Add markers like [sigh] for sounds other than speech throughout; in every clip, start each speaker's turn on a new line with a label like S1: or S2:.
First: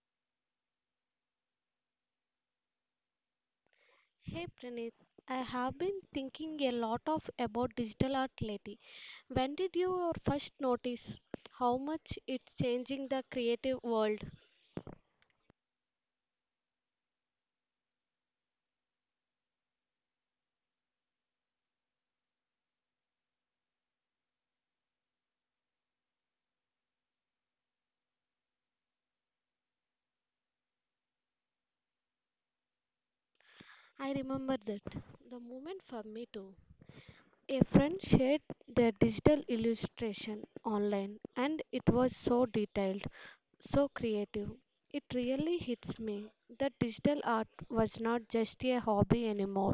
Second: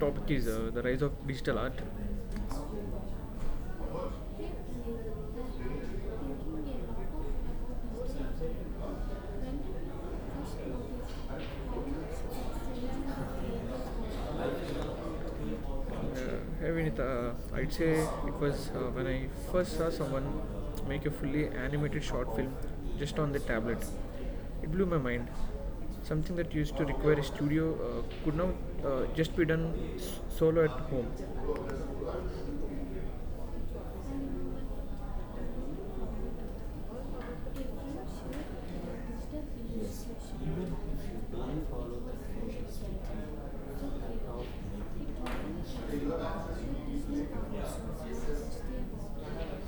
S1: topic is the rise of digital art.
S2: Hey Praneet, I have been thinking a lot of about digital art lately. When did you first notice how much it's changing the creative world?
S1: [laughs] Hey Vinita, I'd say it was when I first saw someone make a fully animated short film just on the tablet. It blew my mind. Something that used to require a studio could now just be done solo at home.
S2: I remember that. The moment for me too. A friend shared their digital
S1: Yes,
S2: illustration
S1: you
S2: online and
S1: don't
S2: it
S1: follow
S2: was so
S1: the social
S2: detailed,
S1: structure.
S2: so creative. It really hits me that digital art was not just a hobby anymore.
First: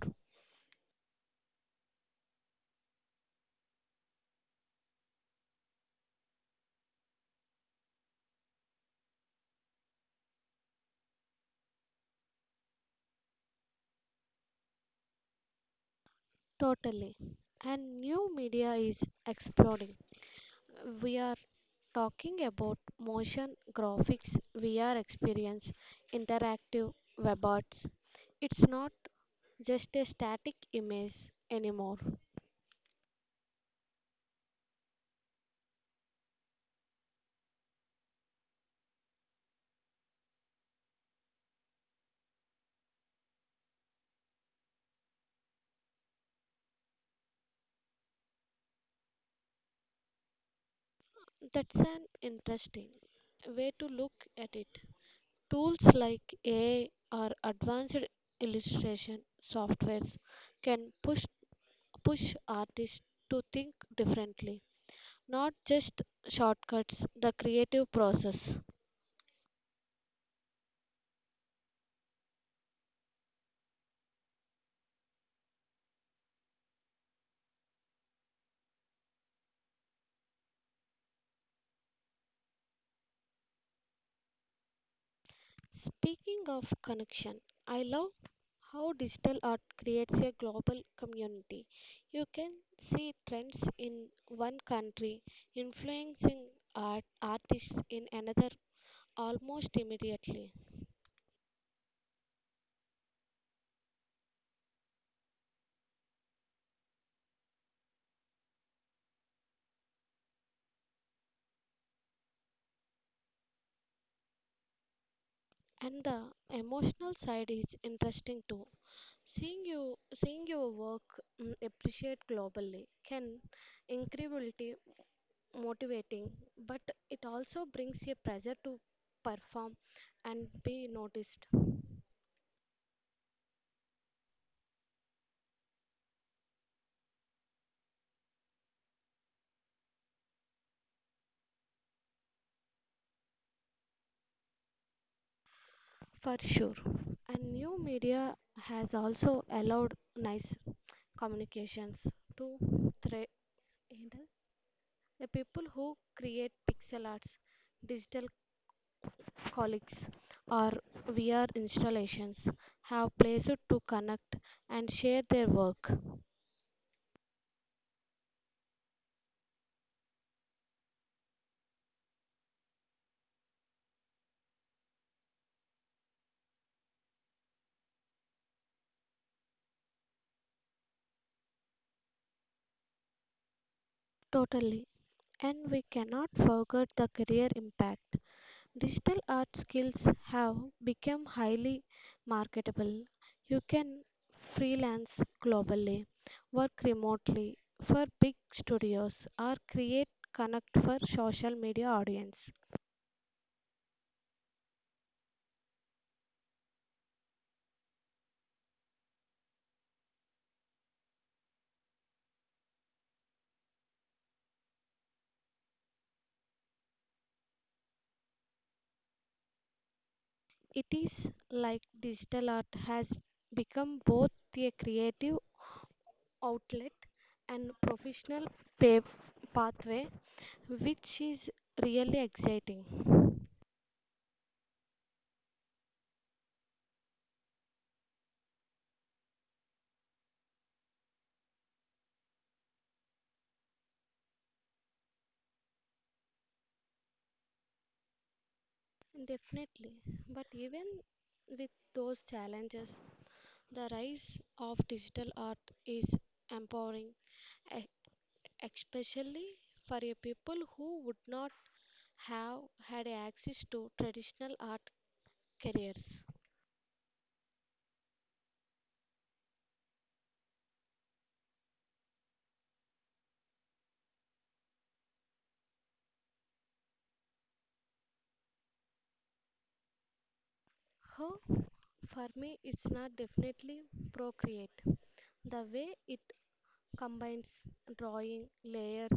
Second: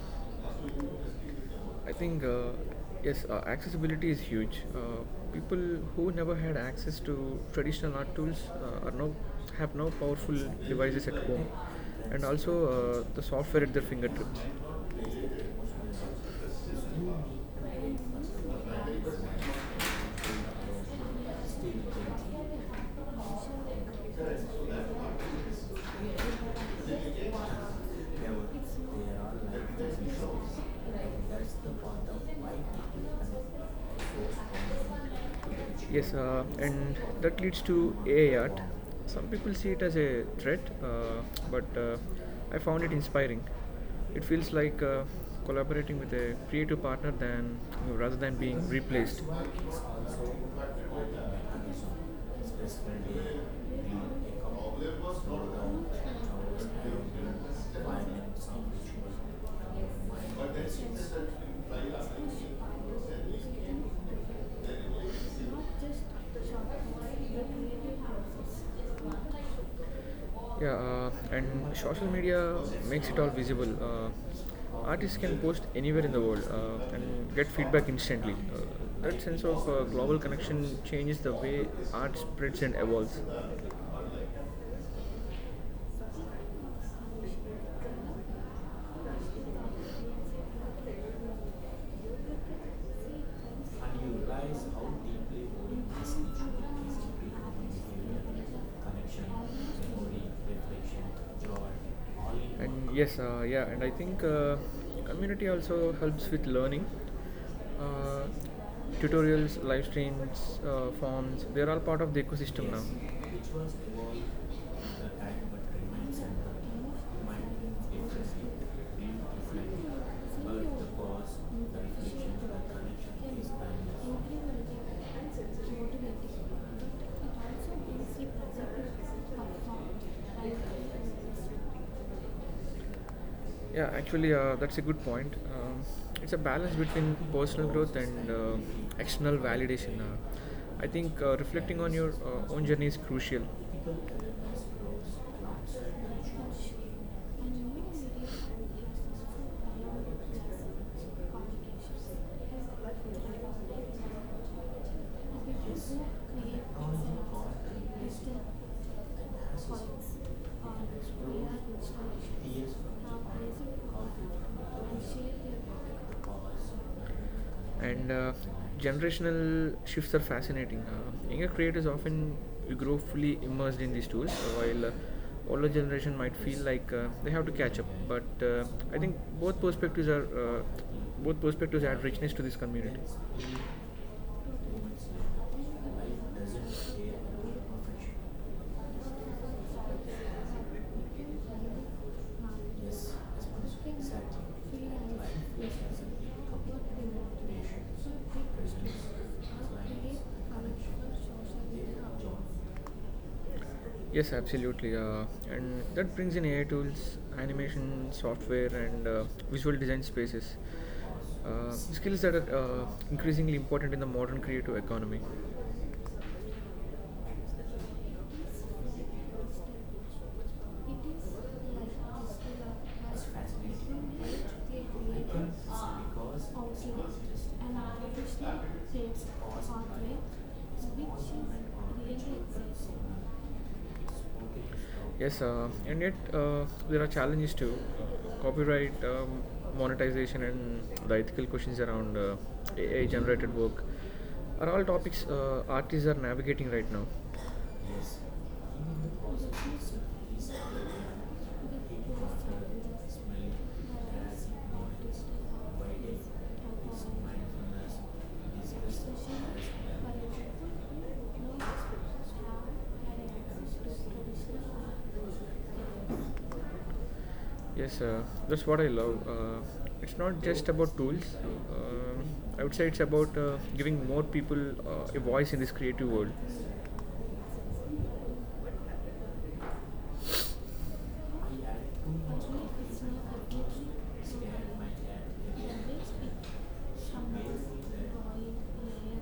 S1: I think yes, accessibility is huge. People who never had access to traditional art tools are now have now powerful devices at home, and also the software at their fingertips.
S2: Totally. And new media is exploding. We are talking about motion graphics, VR experience, interactive web arts. It's not just a static image anymore.
S1: Yes, and that leads to AI art. Some people see it as a threat, but I found it inspiring. It feels like collaborating with a creative partner than rather than being replaced.
S2: That's an interesting way to look at it. Tools like AI or advanced illustration softwares can push artists to think differently not
S1: Not
S2: just
S1: just the shop, the
S2: shortcuts, the creative
S1: creative
S2: process.
S1: process. Yeah, and social media makes it all visible. Artists can post anywhere in the world and get feedback instantly. That sense of global connection changes the way art spreads and evolves.
S2: Speaking of connection, I love how digital art creates a global community. You can see trends
S1: And you
S2: in
S1: realize
S2: one
S1: how
S2: country
S1: deeply moving this issue
S2: influencing
S1: is
S2: art
S1: between
S2: artists in another
S1: behavior, connection,
S2: almost
S1: memory,
S2: immediately.
S1: reflection, joy, all in one. And one. Yes, yeah, and I think community also helps with learning. Uh, Tutorials, live streams, forms, they're all part of the ecosystem. Yes, now. Yes, which was evolved with the time but
S2: And
S1: remains
S2: the
S1: central.
S2: emotional
S1: Mind
S2: side is interesting
S1: differently,
S2: too.
S1: being
S2: Seeing
S1: differently,
S2: you seeing
S1: but
S2: your
S1: the
S2: work
S1: pause, the
S2: appreciate
S1: reflection, the
S2: globally can
S1: connection.
S2: incredibility motivating, but it also brings a pressure to perform and be noticed
S1: Yeah, actually, that's a good point. It's a balance between personal growth and external validation. I think reflecting on your own journey is crucial,
S2: for sure. And new media has also allowed nice communications to thre- handle the people who create pixel arts, digital colleagues, or VR installations have placed to connect and share their work.
S1: and generational shifts are fascinating. Younger creators often grow fully immersed in these tools, while older generation might feel like they have to catch up. But I think both perspectives add richness to this community.
S2: Totally. And we cannot forget the career impact. Digital art skills have become highly marketable. You can freelance globally, work remotely for big studios, or create connect for social media audience.
S1: Yes, absolutely. And that brings in AI tools, animation software, and visual design spaces. Skills that are increasingly important in the modern creative economy. It
S2: It
S1: is
S2: is
S1: like
S2: like
S1: this to
S2: digital
S1: the
S2: art has
S1: much
S2: become
S1: fascinating,
S2: both
S1: which
S2: a
S1: they
S2: creative
S1: create outlet
S2: outlet
S1: and
S2: and professional
S1: artificial
S2: pa-
S1: shapes caused by
S2: pathway, which is
S1: which is
S2: really
S1: really nature,
S2: exciting.
S1: so okay. Yes, and yet there are challenges too, copyright, monetization and the ethical questions around AI generated work are all topics artists are navigating right now.
S2: Definitely. But even with those challenges, the rise of digital art is empowering, e- especially for a people who would not have had access to traditional art careers.
S1: Yes, that's what I love. It's not just about tools. Um I would say it's about giving more people a voice in this creative world.
S2: How for me, it's
S1: It's like
S2: not definitely procreate. The way it combines drawing, layers,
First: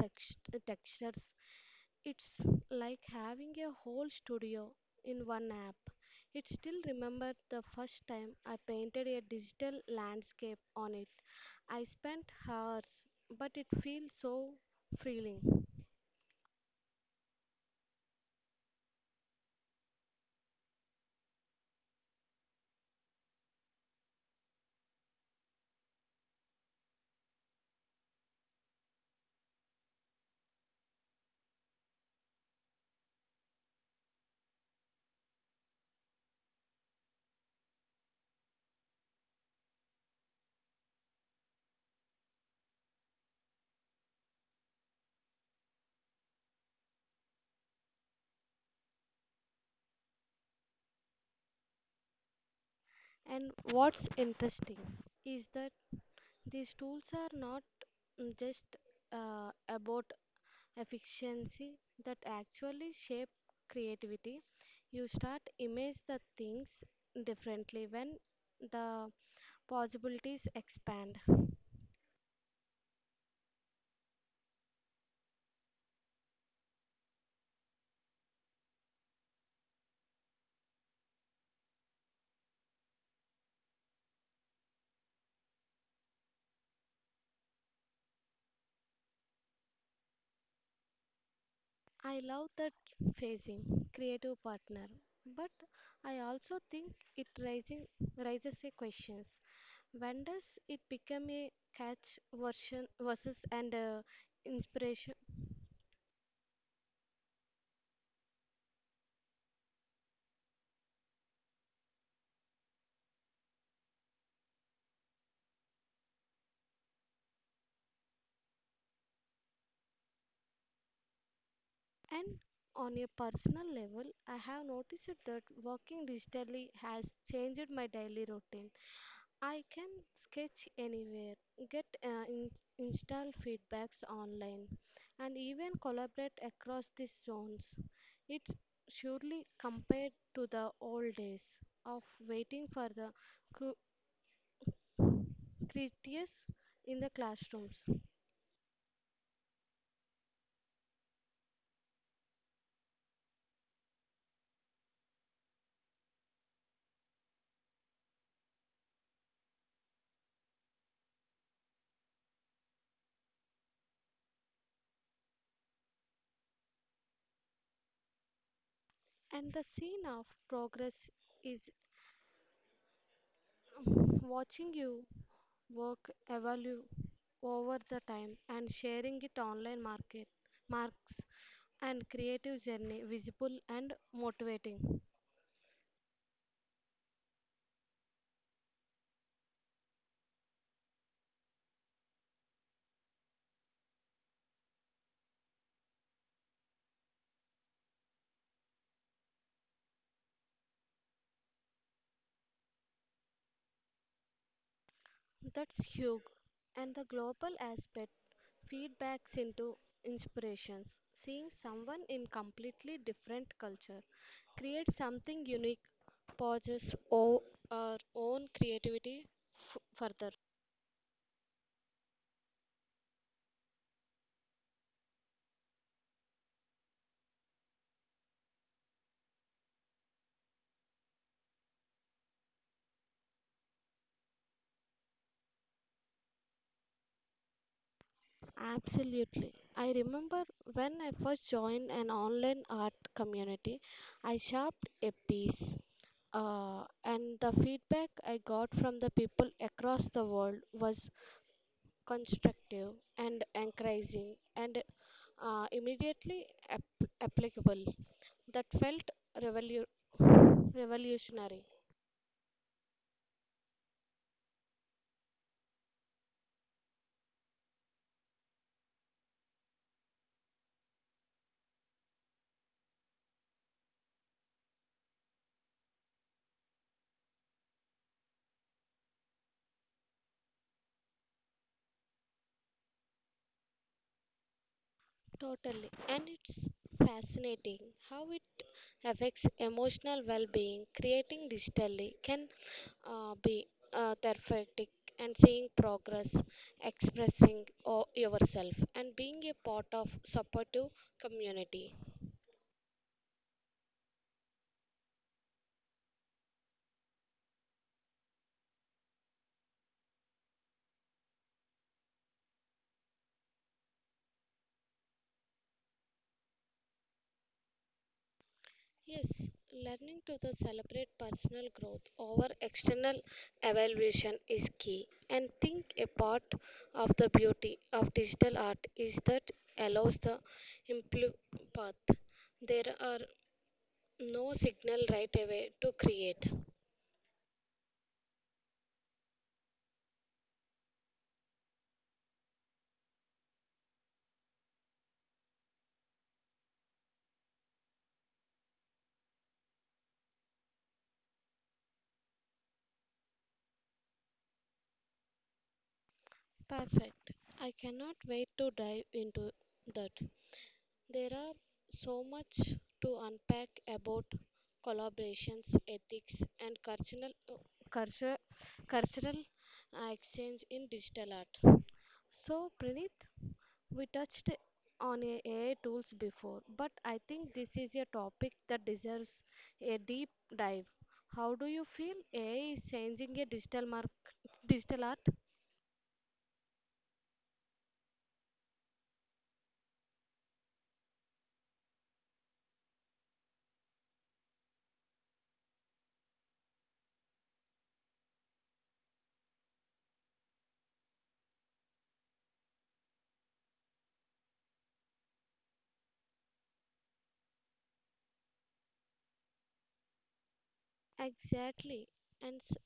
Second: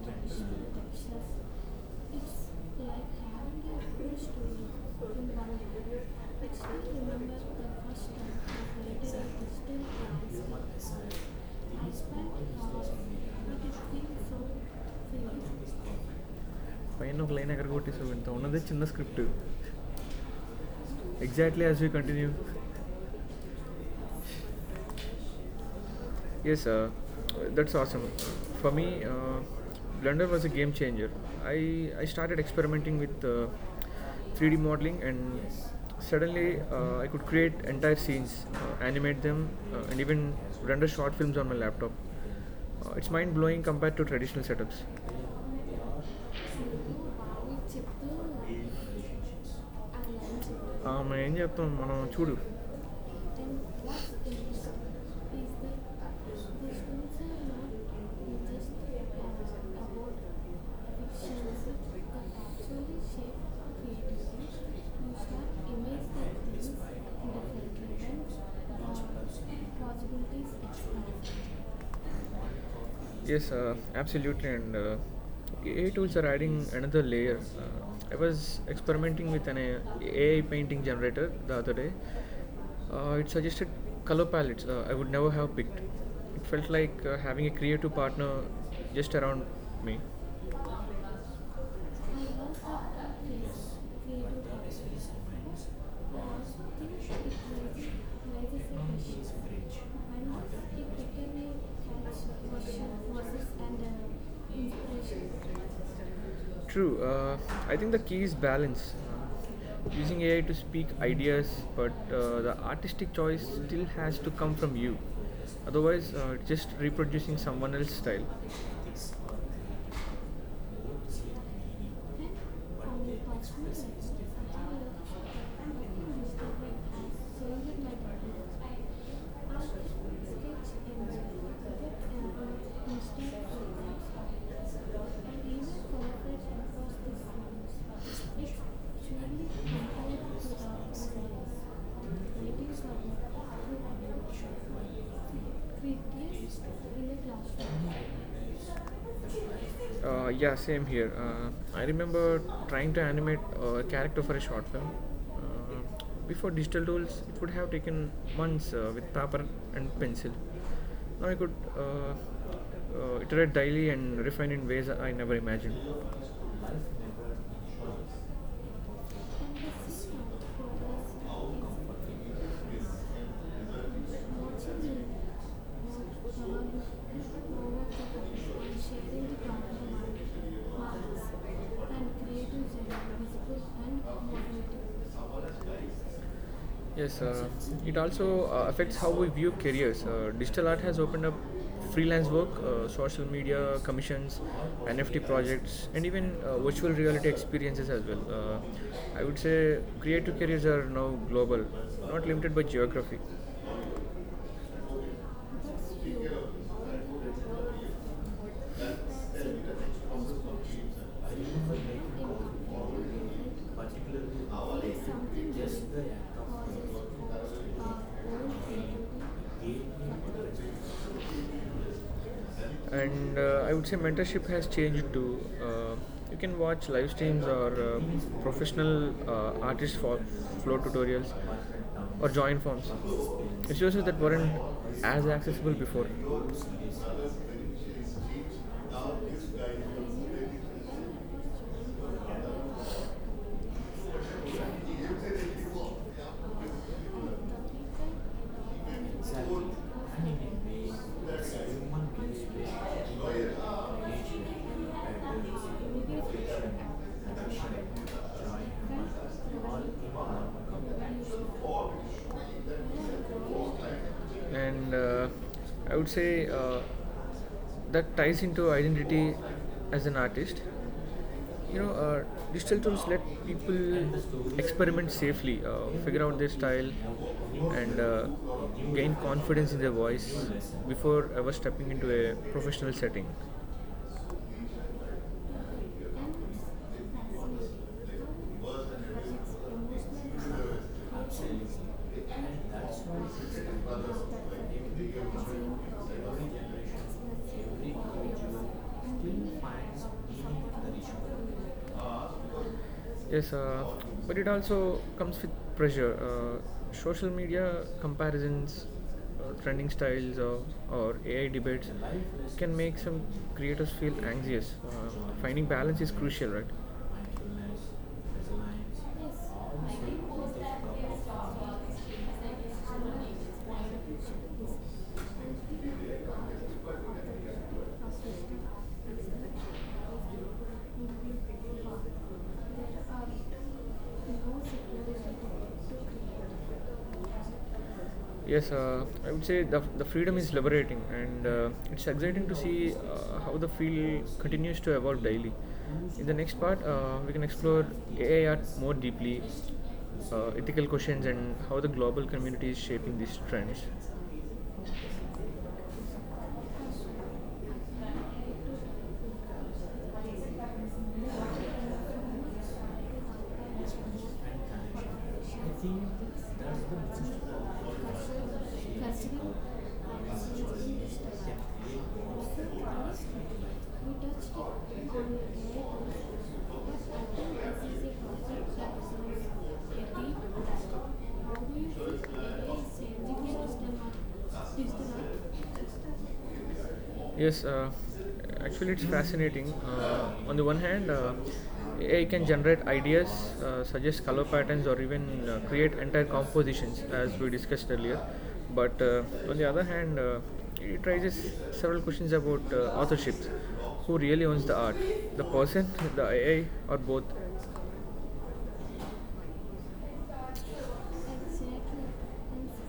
S2: text, textures, it's like having
S1: having
S2: a
S1: a
S2: whole
S1: new story
S2: studio
S1: from the
S2: in one app.
S1: beginning.
S2: It
S1: It's
S2: still
S1: still
S2: remember
S1: remember the
S2: the first
S1: first
S2: time I
S1: time I
S2: painted
S1: did
S2: a
S1: it. It
S2: digital
S1: still
S2: landscape
S1: counts.
S2: on it. I
S1: I spent
S2: spent hours,
S1: hours,
S2: but
S1: but it
S2: it feels
S1: feels so
S2: so freeing.
S1: real. Fine of line, I got good at this moment. How many days? Chenna scriptu. Exactly as we continue. Yes, that's awesome. For me, Blender was a game changer. I started experimenting with 3D modeling, and yes, suddenly I could create entire scenes, animate them, and even render short films on my laptop. It's mind blowing compared to traditional setups. బావి చెప్తూ అలా అని చెప్పారు. ఆమె ఏం చెప్తాం మనం చూడు.
S2: And what's interesting is that these tools
S1: uh,
S2: are not just about efficiency that actually shape creativity. You start image the things differently when
S1: uh,
S2: the possibilities
S1: Possibilities
S2: expand.
S1: expand. Yes, absolutely. And AI tools are adding another layer. I was experimenting with an AI painting generator the other day. It suggested color palettes I would never have picked. It felt like having a creative partner just around me
S2: I love that phasing, creative partner, but I also think it raises a questions. When does it become a catch version versus and
S1: uh,
S2: inspiration?
S1: True. I think the key is balance. Uh, Using AI to speak ideas, but the artistic choice still has to come from you. Otherwise, just reproducing someone else's style.
S2: And on a personal level, I have noticed that working digitally has changed my daily routine. I can sketch anywhere, get install feedbacks online, and even collaborate across these zones. It's surely compared to the old days of waiting for the cru- critics
S1: Creatures
S2: in
S1: in
S2: the
S1: the
S2: classrooms.
S1: classroom. Yeah, same here. I remember trying to animate a character for a short film. Uh, Before digital tools, it would have taken months with paper and pencil. Now I could iterate daily and refine in ways I never imagined.
S2: And the scene of progress is watching you work evolve over the time and sharing it online market marks and creative journey visible and motivating.
S1: Yes, it also affects how we view careers. Digital art has opened up freelance work, social media commissions, NFT projects, and even virtual reality experiences as well. I would say creative careers are now global, not limited by geography.
S2: That's huge. And the global aspect feedbacks into inspirations. Seeing someone in completely different culture create something unique, pauses o- our own creativity further.
S1: And I would say mentorship has changed to, uh, you can watch live streams or professional artist for flow tutorials or join forms. It's just that weren't as accessible before.
S2: Absolutely. I remember when I first joined an online art community, I sharped a piece. And the feedback I got from the people
S1: Exactly.
S2: across the world was constructive and encouraging and immediately applicable. That felt
S1: and
S2: revolu- revolutionary.
S1: and I would say that ties into identity as an artist, you know, digital tools let people experiment safely, figure out their style, and gain confidence in their voice before ever stepping into a professional setting.
S2: Totally. And it's fascinating how it affects emotional well being. Creating digitally can be therapeutic and seeing progress, expressing yourself, and being a part of supportive community.
S1: Yes, but it also comes with pressure. Social media comparisons, trending styles, or AI debates can make some creators feel anxious. Finding balance is crucial, right? Yes,
S2: Yes,
S1: I
S2: learning
S1: think
S2: to the
S1: posts that
S2: celebrate
S1: give strong
S2: personal
S1: work
S2: growth
S1: statements
S2: over
S1: like this is
S2: external
S1: one of the biggest.
S2: evaluation is key and think a part of the beauty of digital art is that allows the improve path. There are no signal right away to create.
S1: Yes, I would say the freedom is liberating, and it's exciting to see how the field continues to evolve daily. In the next part, we can explore AI art more deeply, ethical questions, and how the global community is shaping these trends.
S2: Perfect. I cannot wait to dive into that. There are so much to unpack about collaborations, ethics, and culture, cultural
S1: Considering
S2: exchange in digital art. So, Pranit,
S1: so,
S2: we touched on AI tools before, but I think this is a topic that deserves a deep dive. How
S1: how
S2: do
S1: do
S2: you
S1: you
S2: feel
S1: think
S2: AI is changing a
S1: AI?
S2: digital art?
S1: Yes, actually, it's fascinating. On the one hand, AI can generate ideas, suggest color patterns, or even create entire compositions, as we discussed earlier. But on the other hand, it raises several questions about authorship. Who really owns the art? The person, [laughs] the AI, or both? Evet sürekli.
S2: Exactly. And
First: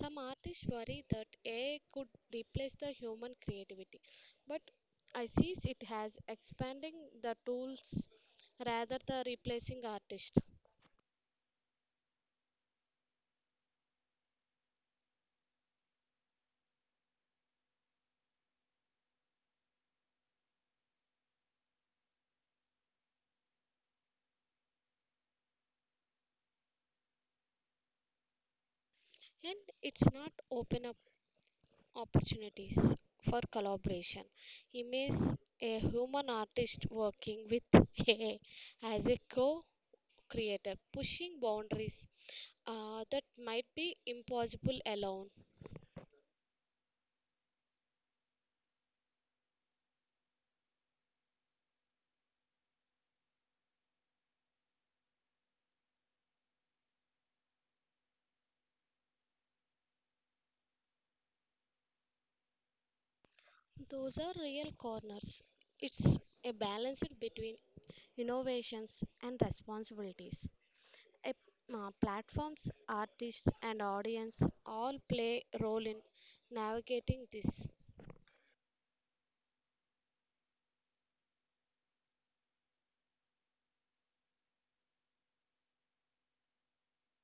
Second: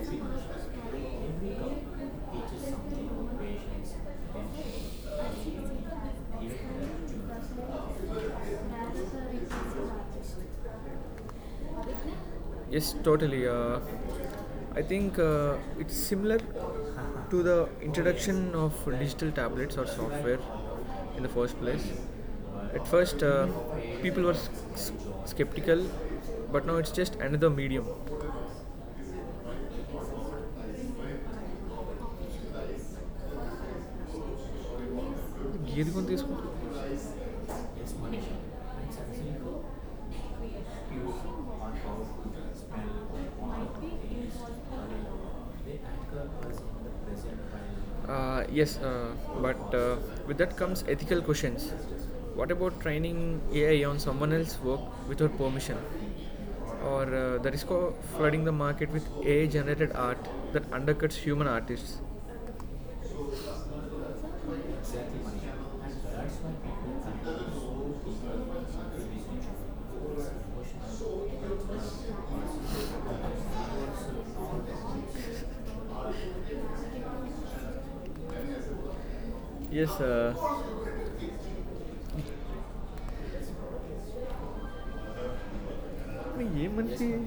S2: some artists worry that AI could
S1: Teaches
S2: replace the
S1: something
S2: human
S1: on patience.
S2: creativity. But I see it as expanding the tools rather than replacing artists.
S1: Yes, totally. I think it's similar to the introduction of digital tablets or software in the first place. At first, people were skeptical, but now it's just another medium.
S2: And it's not open up opportunities for collaboration. Imagine a
S1: గీది కొని
S2: human
S1: తీసుకుంటా.
S2: artist working with [laughs] AI as a co creator, pushing boundaries that might be impossible alone.
S1: Yes, but with that comes ethical questions. What about training AI on someone else's work without permission? Or the risk of flooding the market with AI generated art that undercuts human artists?
S2: Those are real corners. It's a balance between innovations and responsibilities. A, Platforms, artists, and audience all play a role in navigating this
S1: Yes, I mean,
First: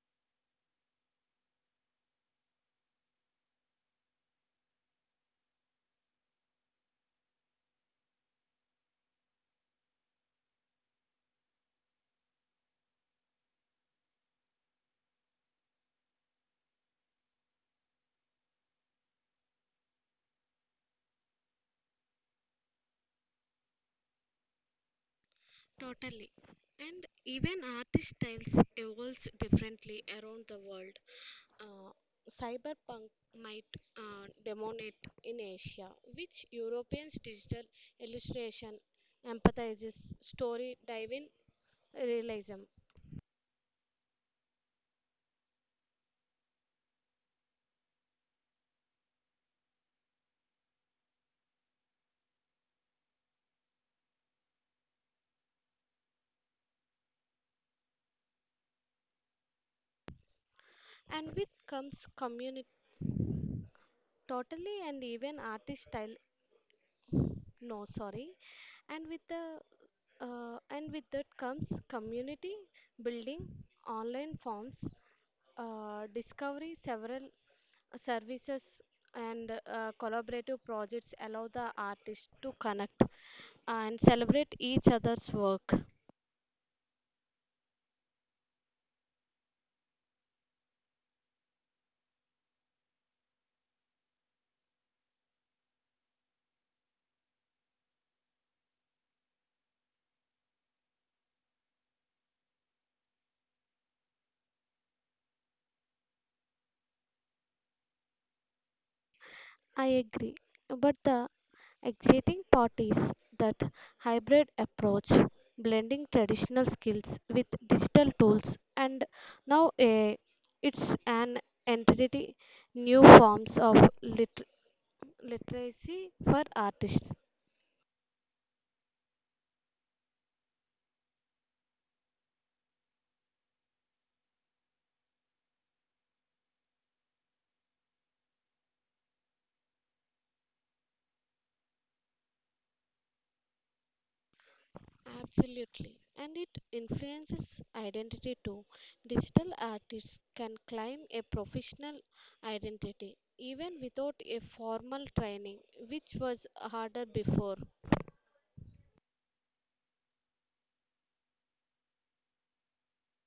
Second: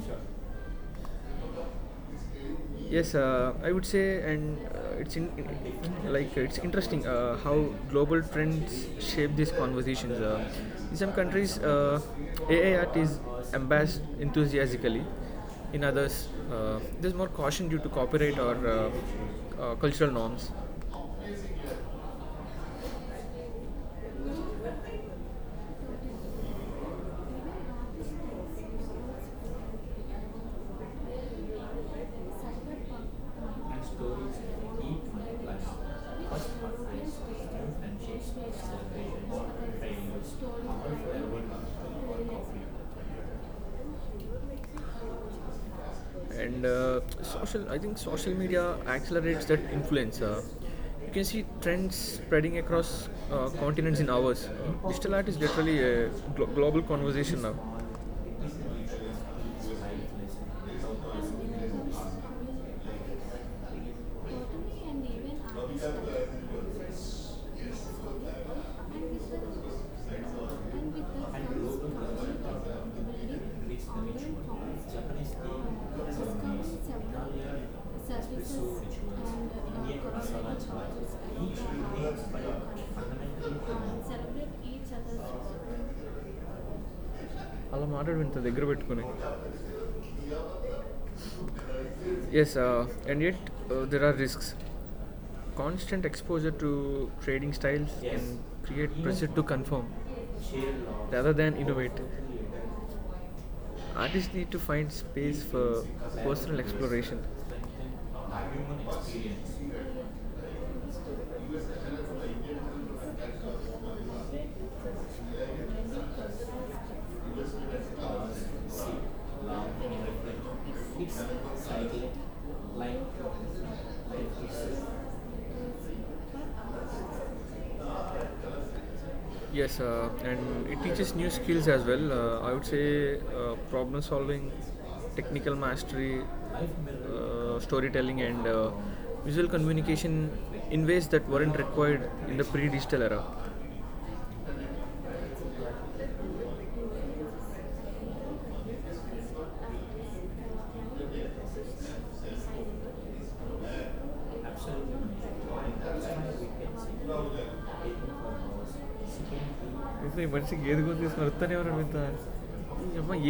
S1: yes, I would say, and it's in, like it's interesting how global trends shape these conversations. In some countries, AI art is embraced enthusiastically; in others, there's more caution due to copyright or cultural norms.
S2: totally. And even artist styles evolves differently around the world. Uh, Cyberpunk might
S1: And stories
S2: dominate
S1: eat my
S2: in
S1: life.
S2: Asia,
S1: Up.
S2: which
S1: First
S2: Europeans
S1: heartbreaks,
S2: digital
S1: new friendships,
S2: illustration
S1: celebrations,
S2: empathizes
S1: failures,
S2: story
S1: all
S2: diving
S1: forever work of
S2: realism
S1: you. And social, I think social media accelerates that influence. You can see trends spreading across continents in hours. Digital art is literally a global conversation now.
S2: and with comes
S1: కార్యం
S2: community totally and
S1: ంవల్
S2: even
S1: గ౯్వటికపంరి
S2: artist style
S1: ప౽అఅ
S2: no sorry and
S1: కణ్కరు。థియియ్లి
S2: with the and with that comes community building online forms discovery several services and collaborative projects allow
S1: అకరసంయతీన
S2: the artist to connect and
S1: జియൂసంది.
S2: celebrate each other's work.
S1: అలాం guy ంతా పారుది. Yes, and yet there are risks. Constant exposure to trading styles can create pressure to conform rather than innovate. Artists need to find space for personal exploration.
S2: I agree. But the exciting part is that hybrid approach, blending traditional skills with digital tools, and now eh, it's an entity new forms of lit- literacy for artists.
S1: Yes, and it teaches new skills as well. I would say problem solving, technical mastery, storytelling, and visual communication in ways that weren't required in the pre digital era.
S2: Absolutely. And it influences identity too. Digital artists can claim a professional identity even without a formal training, which was harder before.
S1: ఇది మనిషికి ఏది గుర్తు తీసుకుని వస్తానే ఎవరు ఇంత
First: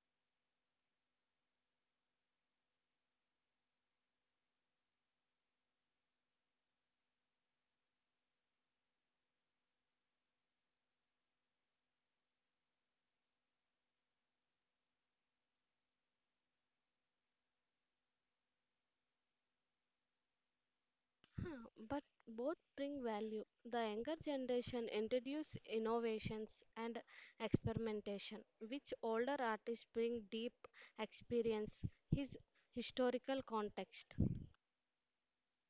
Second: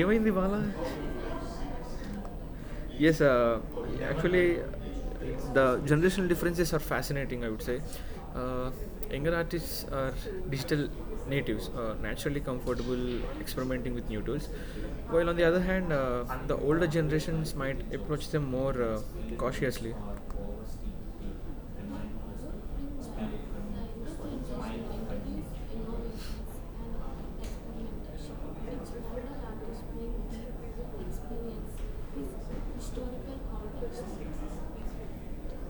S1: ఏమైంది Bala. Yes, actually, the generational differences are fascinating. I would say, uh, younger artists are digital natives, naturally comfortable experimenting with new tools, while on the other hand, the older generations might approach them more cautiously.
S2: Huh, but both bring value. The younger generation introduce innovations and experimentation, which older artists bring deep experience, his historical context.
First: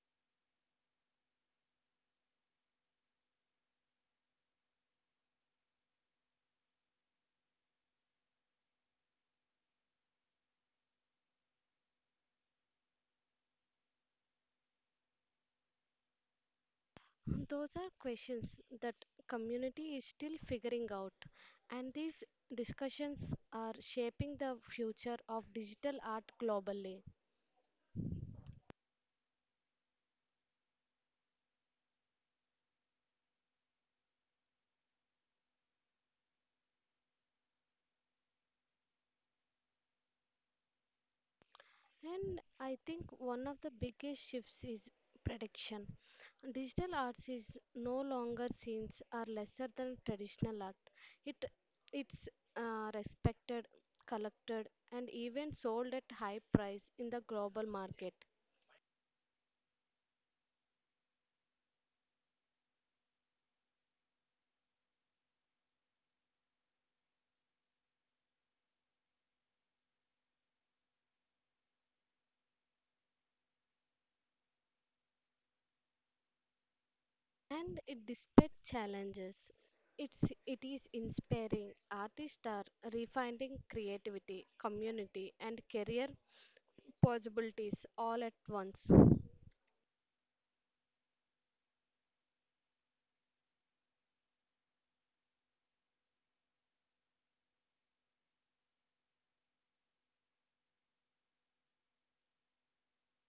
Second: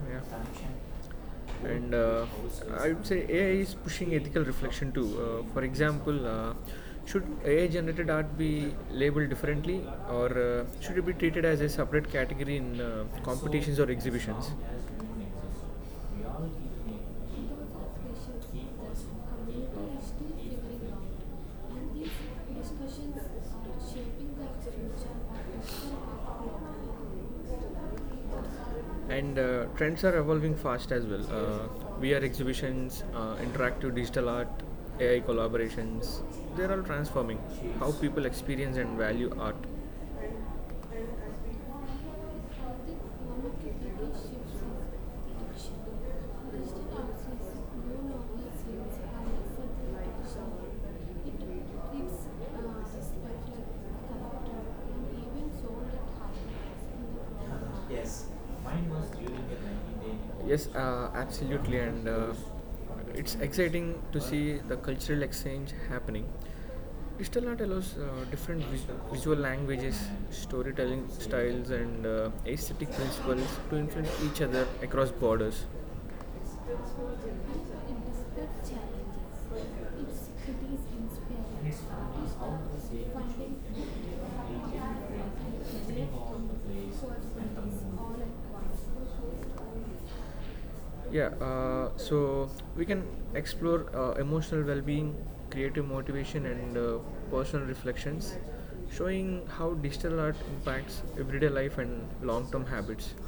S1: Yeah. And I would say AI is pushing ethical reflection too. For example, should AI generated art be labeled differently or should it be treated as a separate category in competitions or exhibitions? Those are
S2: Those are
S1: questions sectors
S2: questions that
S1: community
S2: community is
S1: is still
S2: still figuring
S1: figuring
S2: out,
S1: out,
S2: and
S1: and
S2: these
S1: these discussions
S2: discussions are
S1: are shaping
S2: shaping
S1: the
S2: the
S1: future
S2: future of
S1: of digital
S2: digital art globally.
S1: art. And trends are evolving fast as well. VR exhibitions, interactive digital art, AI collaborations, they're all transforming how people experience and value art
S2: And I think one of the biggest shifts is prediction. Digital arts is no longer seen as lesser than traditional art. It it's
S1: uh,
S2: respected, collected, and even sold at high price in the global market.
S1: Yes, Yes, absolutely, and it's exciting to see the cultural exchange happening. Digital art allows different visual languages, storytelling styles, and aesthetic principles to influence each other across borders.
S2: And it
S1: And
S2: despite
S1: despite
S2: challenges,
S1: challenges, its
S2: it is
S1: cities
S2: inspiring.
S1: inspire
S2: Artists are
S1: finding
S2: refining creativity,
S1: comfort and career
S2: community, and
S1: for
S2: career
S1: cities
S2: possibilities all
S1: all
S2: at
S1: at
S2: once.
S1: once. Yeah, so we can explore emotional well-being, creative motivation, and personal reflections, showing how digital art impacts everyday life and long-term habits. [laughs]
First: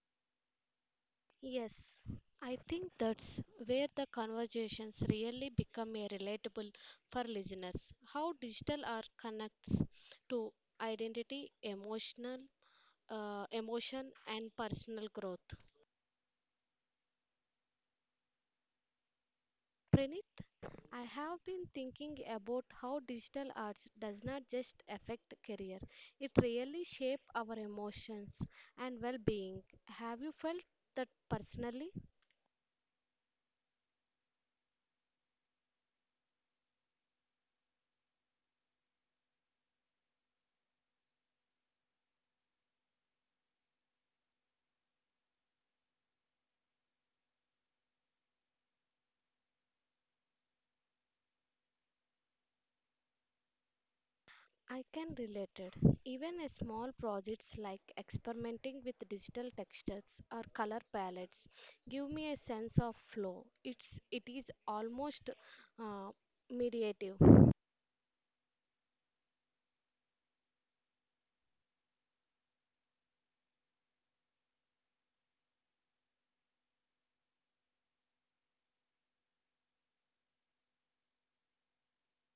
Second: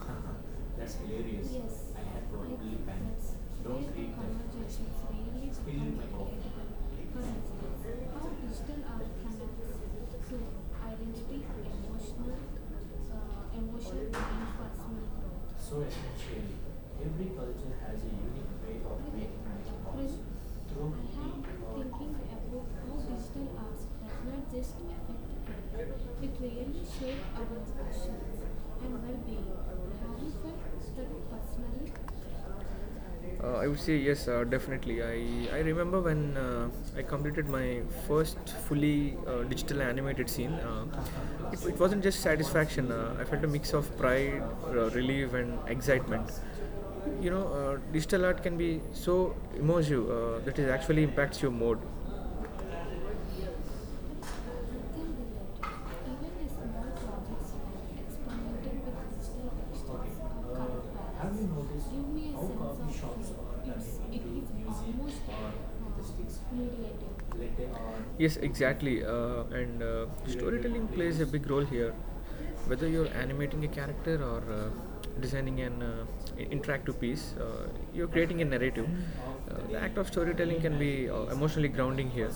S1: That's hilarious.
S2: Yes,
S1: Yes, I had like
S2: I
S1: probably
S2: think that's
S1: panicked. Don't
S2: where the
S1: read that.
S2: conversations
S1: Conversations
S2: really
S1: really spill
S2: become a
S1: become my
S2: relatable for
S1: coffee
S2: listeners.
S1: relatable. How
S2: How
S1: digital
S2: digital art
S1: art
S2: connects
S1: connects so
S2: to
S1: identity,
S2: identity,
S1: emotional,
S2: emotional,
S1: emotional
S2: emotion,
S1: and
S2: and
S1: personal
S2: personal
S1: growth.
S2: growth.
S1: So essentially, every culture has a unique way of making money.
S2: Pranit,
S1: I
S2: I
S1: have
S2: have
S1: the been
S2: been
S1: art. Of thinking
S2: thinking about
S1: about how
S2: how
S1: digital
S2: digital arts
S1: arts
S2: does
S1: does
S2: not
S1: not
S2: just
S1: just
S2: affect
S1: affect
S2: career;
S1: career,
S2: it
S1: it really
S2: really
S1: shape
S2: shapes our
S1: our
S2: emotions
S1: actions and
S2: and
S1: well-being.
S2: well-being.
S1: Have
S2: Have
S1: you
S2: you
S1: felt
S2: felt that
S1: that personally?
S2: personally?
S1: I would say yes, definitely. I remember when I completed my first fully digital animated scene. It wasn't just satisfaction. I felt a mix of pride, relief, and excitement. Digital art can be so immersive that it actually impacts your mood
S2: I can relate it. Even a small projects like
S1: like
S2: experimenting
S1: Okay.
S2: with digital textures or color
S1: Uh,
S2: palettes give me a sense of flow. It is almost uh,
S1: uh,
S2: mediative,
S1: Like yes, exactly. And Storytelling plays a big role here. Whether you're animating a character or designing an interactive piece, you're creating a narrative. The act of storytelling can be emotionally grounding here.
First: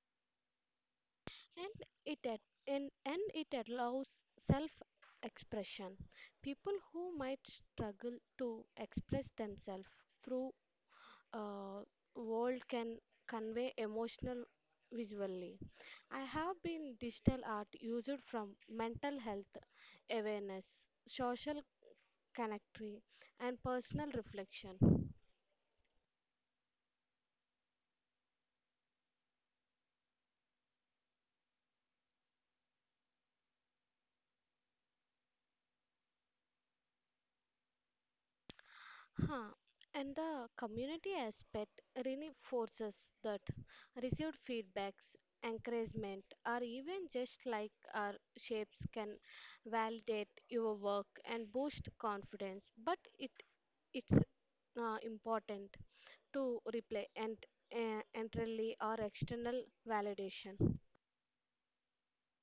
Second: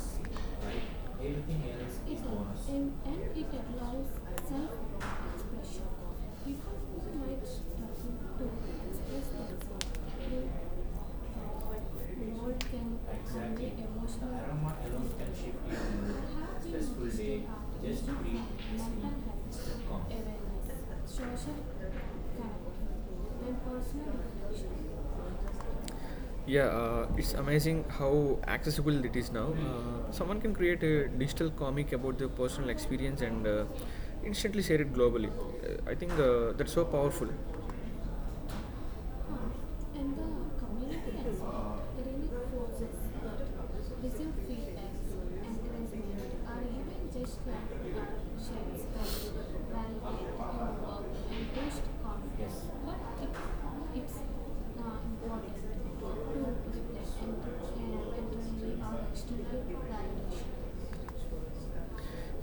S1: Everything
S2: and
S1: else it
S2: it
S1: is
S2: at,
S1: bonus.
S2: and,
S1: and,
S2: and
S1: and it
S2: it allows
S1: allows
S2: self
S1: self-expression.
S2: expression. People
S1: People who
S2: who might
S1: might
S2: struggle
S1: struggle to
S2: to express
S1: express
S2: themselves
S1: themselves
S2: through
S1: will
S2: uh,
S1: more
S2: world
S1: can
S2: can convey
S1: exactly. Emotional
S2: emotional
S1: aroma alone can
S2: visually.
S1: shift your
S2: I
S1: mood.
S2: have been
S1: Stressful
S2: digital
S1: day,
S2: art
S1: just
S2: used from
S1: breathe and
S2: mental health
S1: sleep.
S2: awareness,
S1: Awareness, social
S2: social
S1: connection,
S2: connectry, and
S1: and
S2: personal
S1: personal reflection.
S2: reflection.
S1: Yeah, it's amazing how accessible it is now. Someone can create a digital comic about their personal experience and instantly share it globally. I think that's so powerful. Huh.
S2: Huh. And
S1: And the
S2: the community
S1: community
S2: aspect
S1: aspect, ironic
S2: reinforces
S1: forces,
S2: that
S1: but receive
S2: received
S1: feedback and
S2: feedbacks, encouragement,
S1: encouragement, or
S2: or
S1: even
S2: even just
S1: just like
S2: like our shapes
S1: shades
S2: can
S1: help validate
S2: validate
S1: your
S2: your
S1: work
S2: work
S1: and
S2: and
S1: boost
S2: boost
S1: confidence.
S2: confidence. But
S1: But it, it's
S2: it's
S1: important
S2: important to
S1: to
S2: replay
S1: reflect
S2: and
S1: and internally
S2: internally or
S1: or
S2: external
S1: external validation.
S2: validation.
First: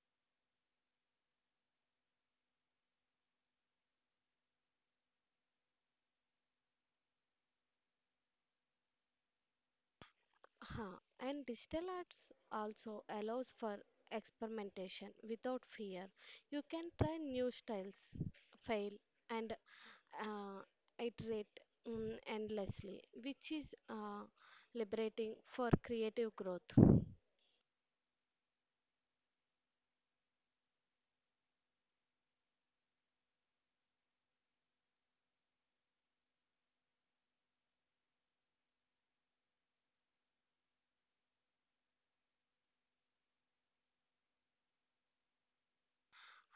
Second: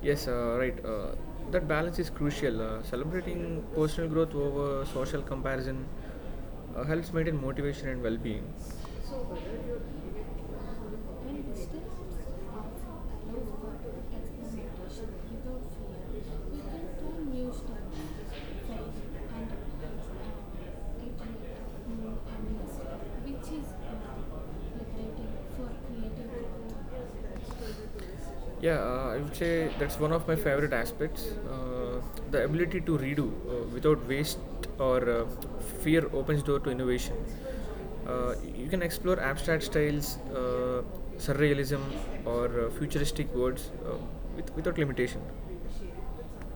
S1: Yes, right. That balance is crucial. Celebrating personal growth over social comparison helps maintain motivation and well being. And instead of allowing
S2: Huh.
S1: for
S2: And
S1: experimentation
S2: digital arts also allows for
S1: without fear,
S2: experimentation without fear.
S1: we
S2: You
S1: can
S2: can try
S1: try
S2: new
S1: new
S2: styles,
S1: strategies, fail
S2: fail, and
S1: and
S2: uh,
S1: iterate
S2: iterate
S1: endlessly,
S2: endlessly, which
S1: which
S2: is
S1: is liberating
S2: liberating
S1: for
S2: for
S1: creative
S2: creative growth.
S1: growth. Yeah, I would say that's one of my favorite aspects. The ability to redo without waste or fear opens door to innovation. You can explore abstract styles, surrealism, or futuristic words without limitation.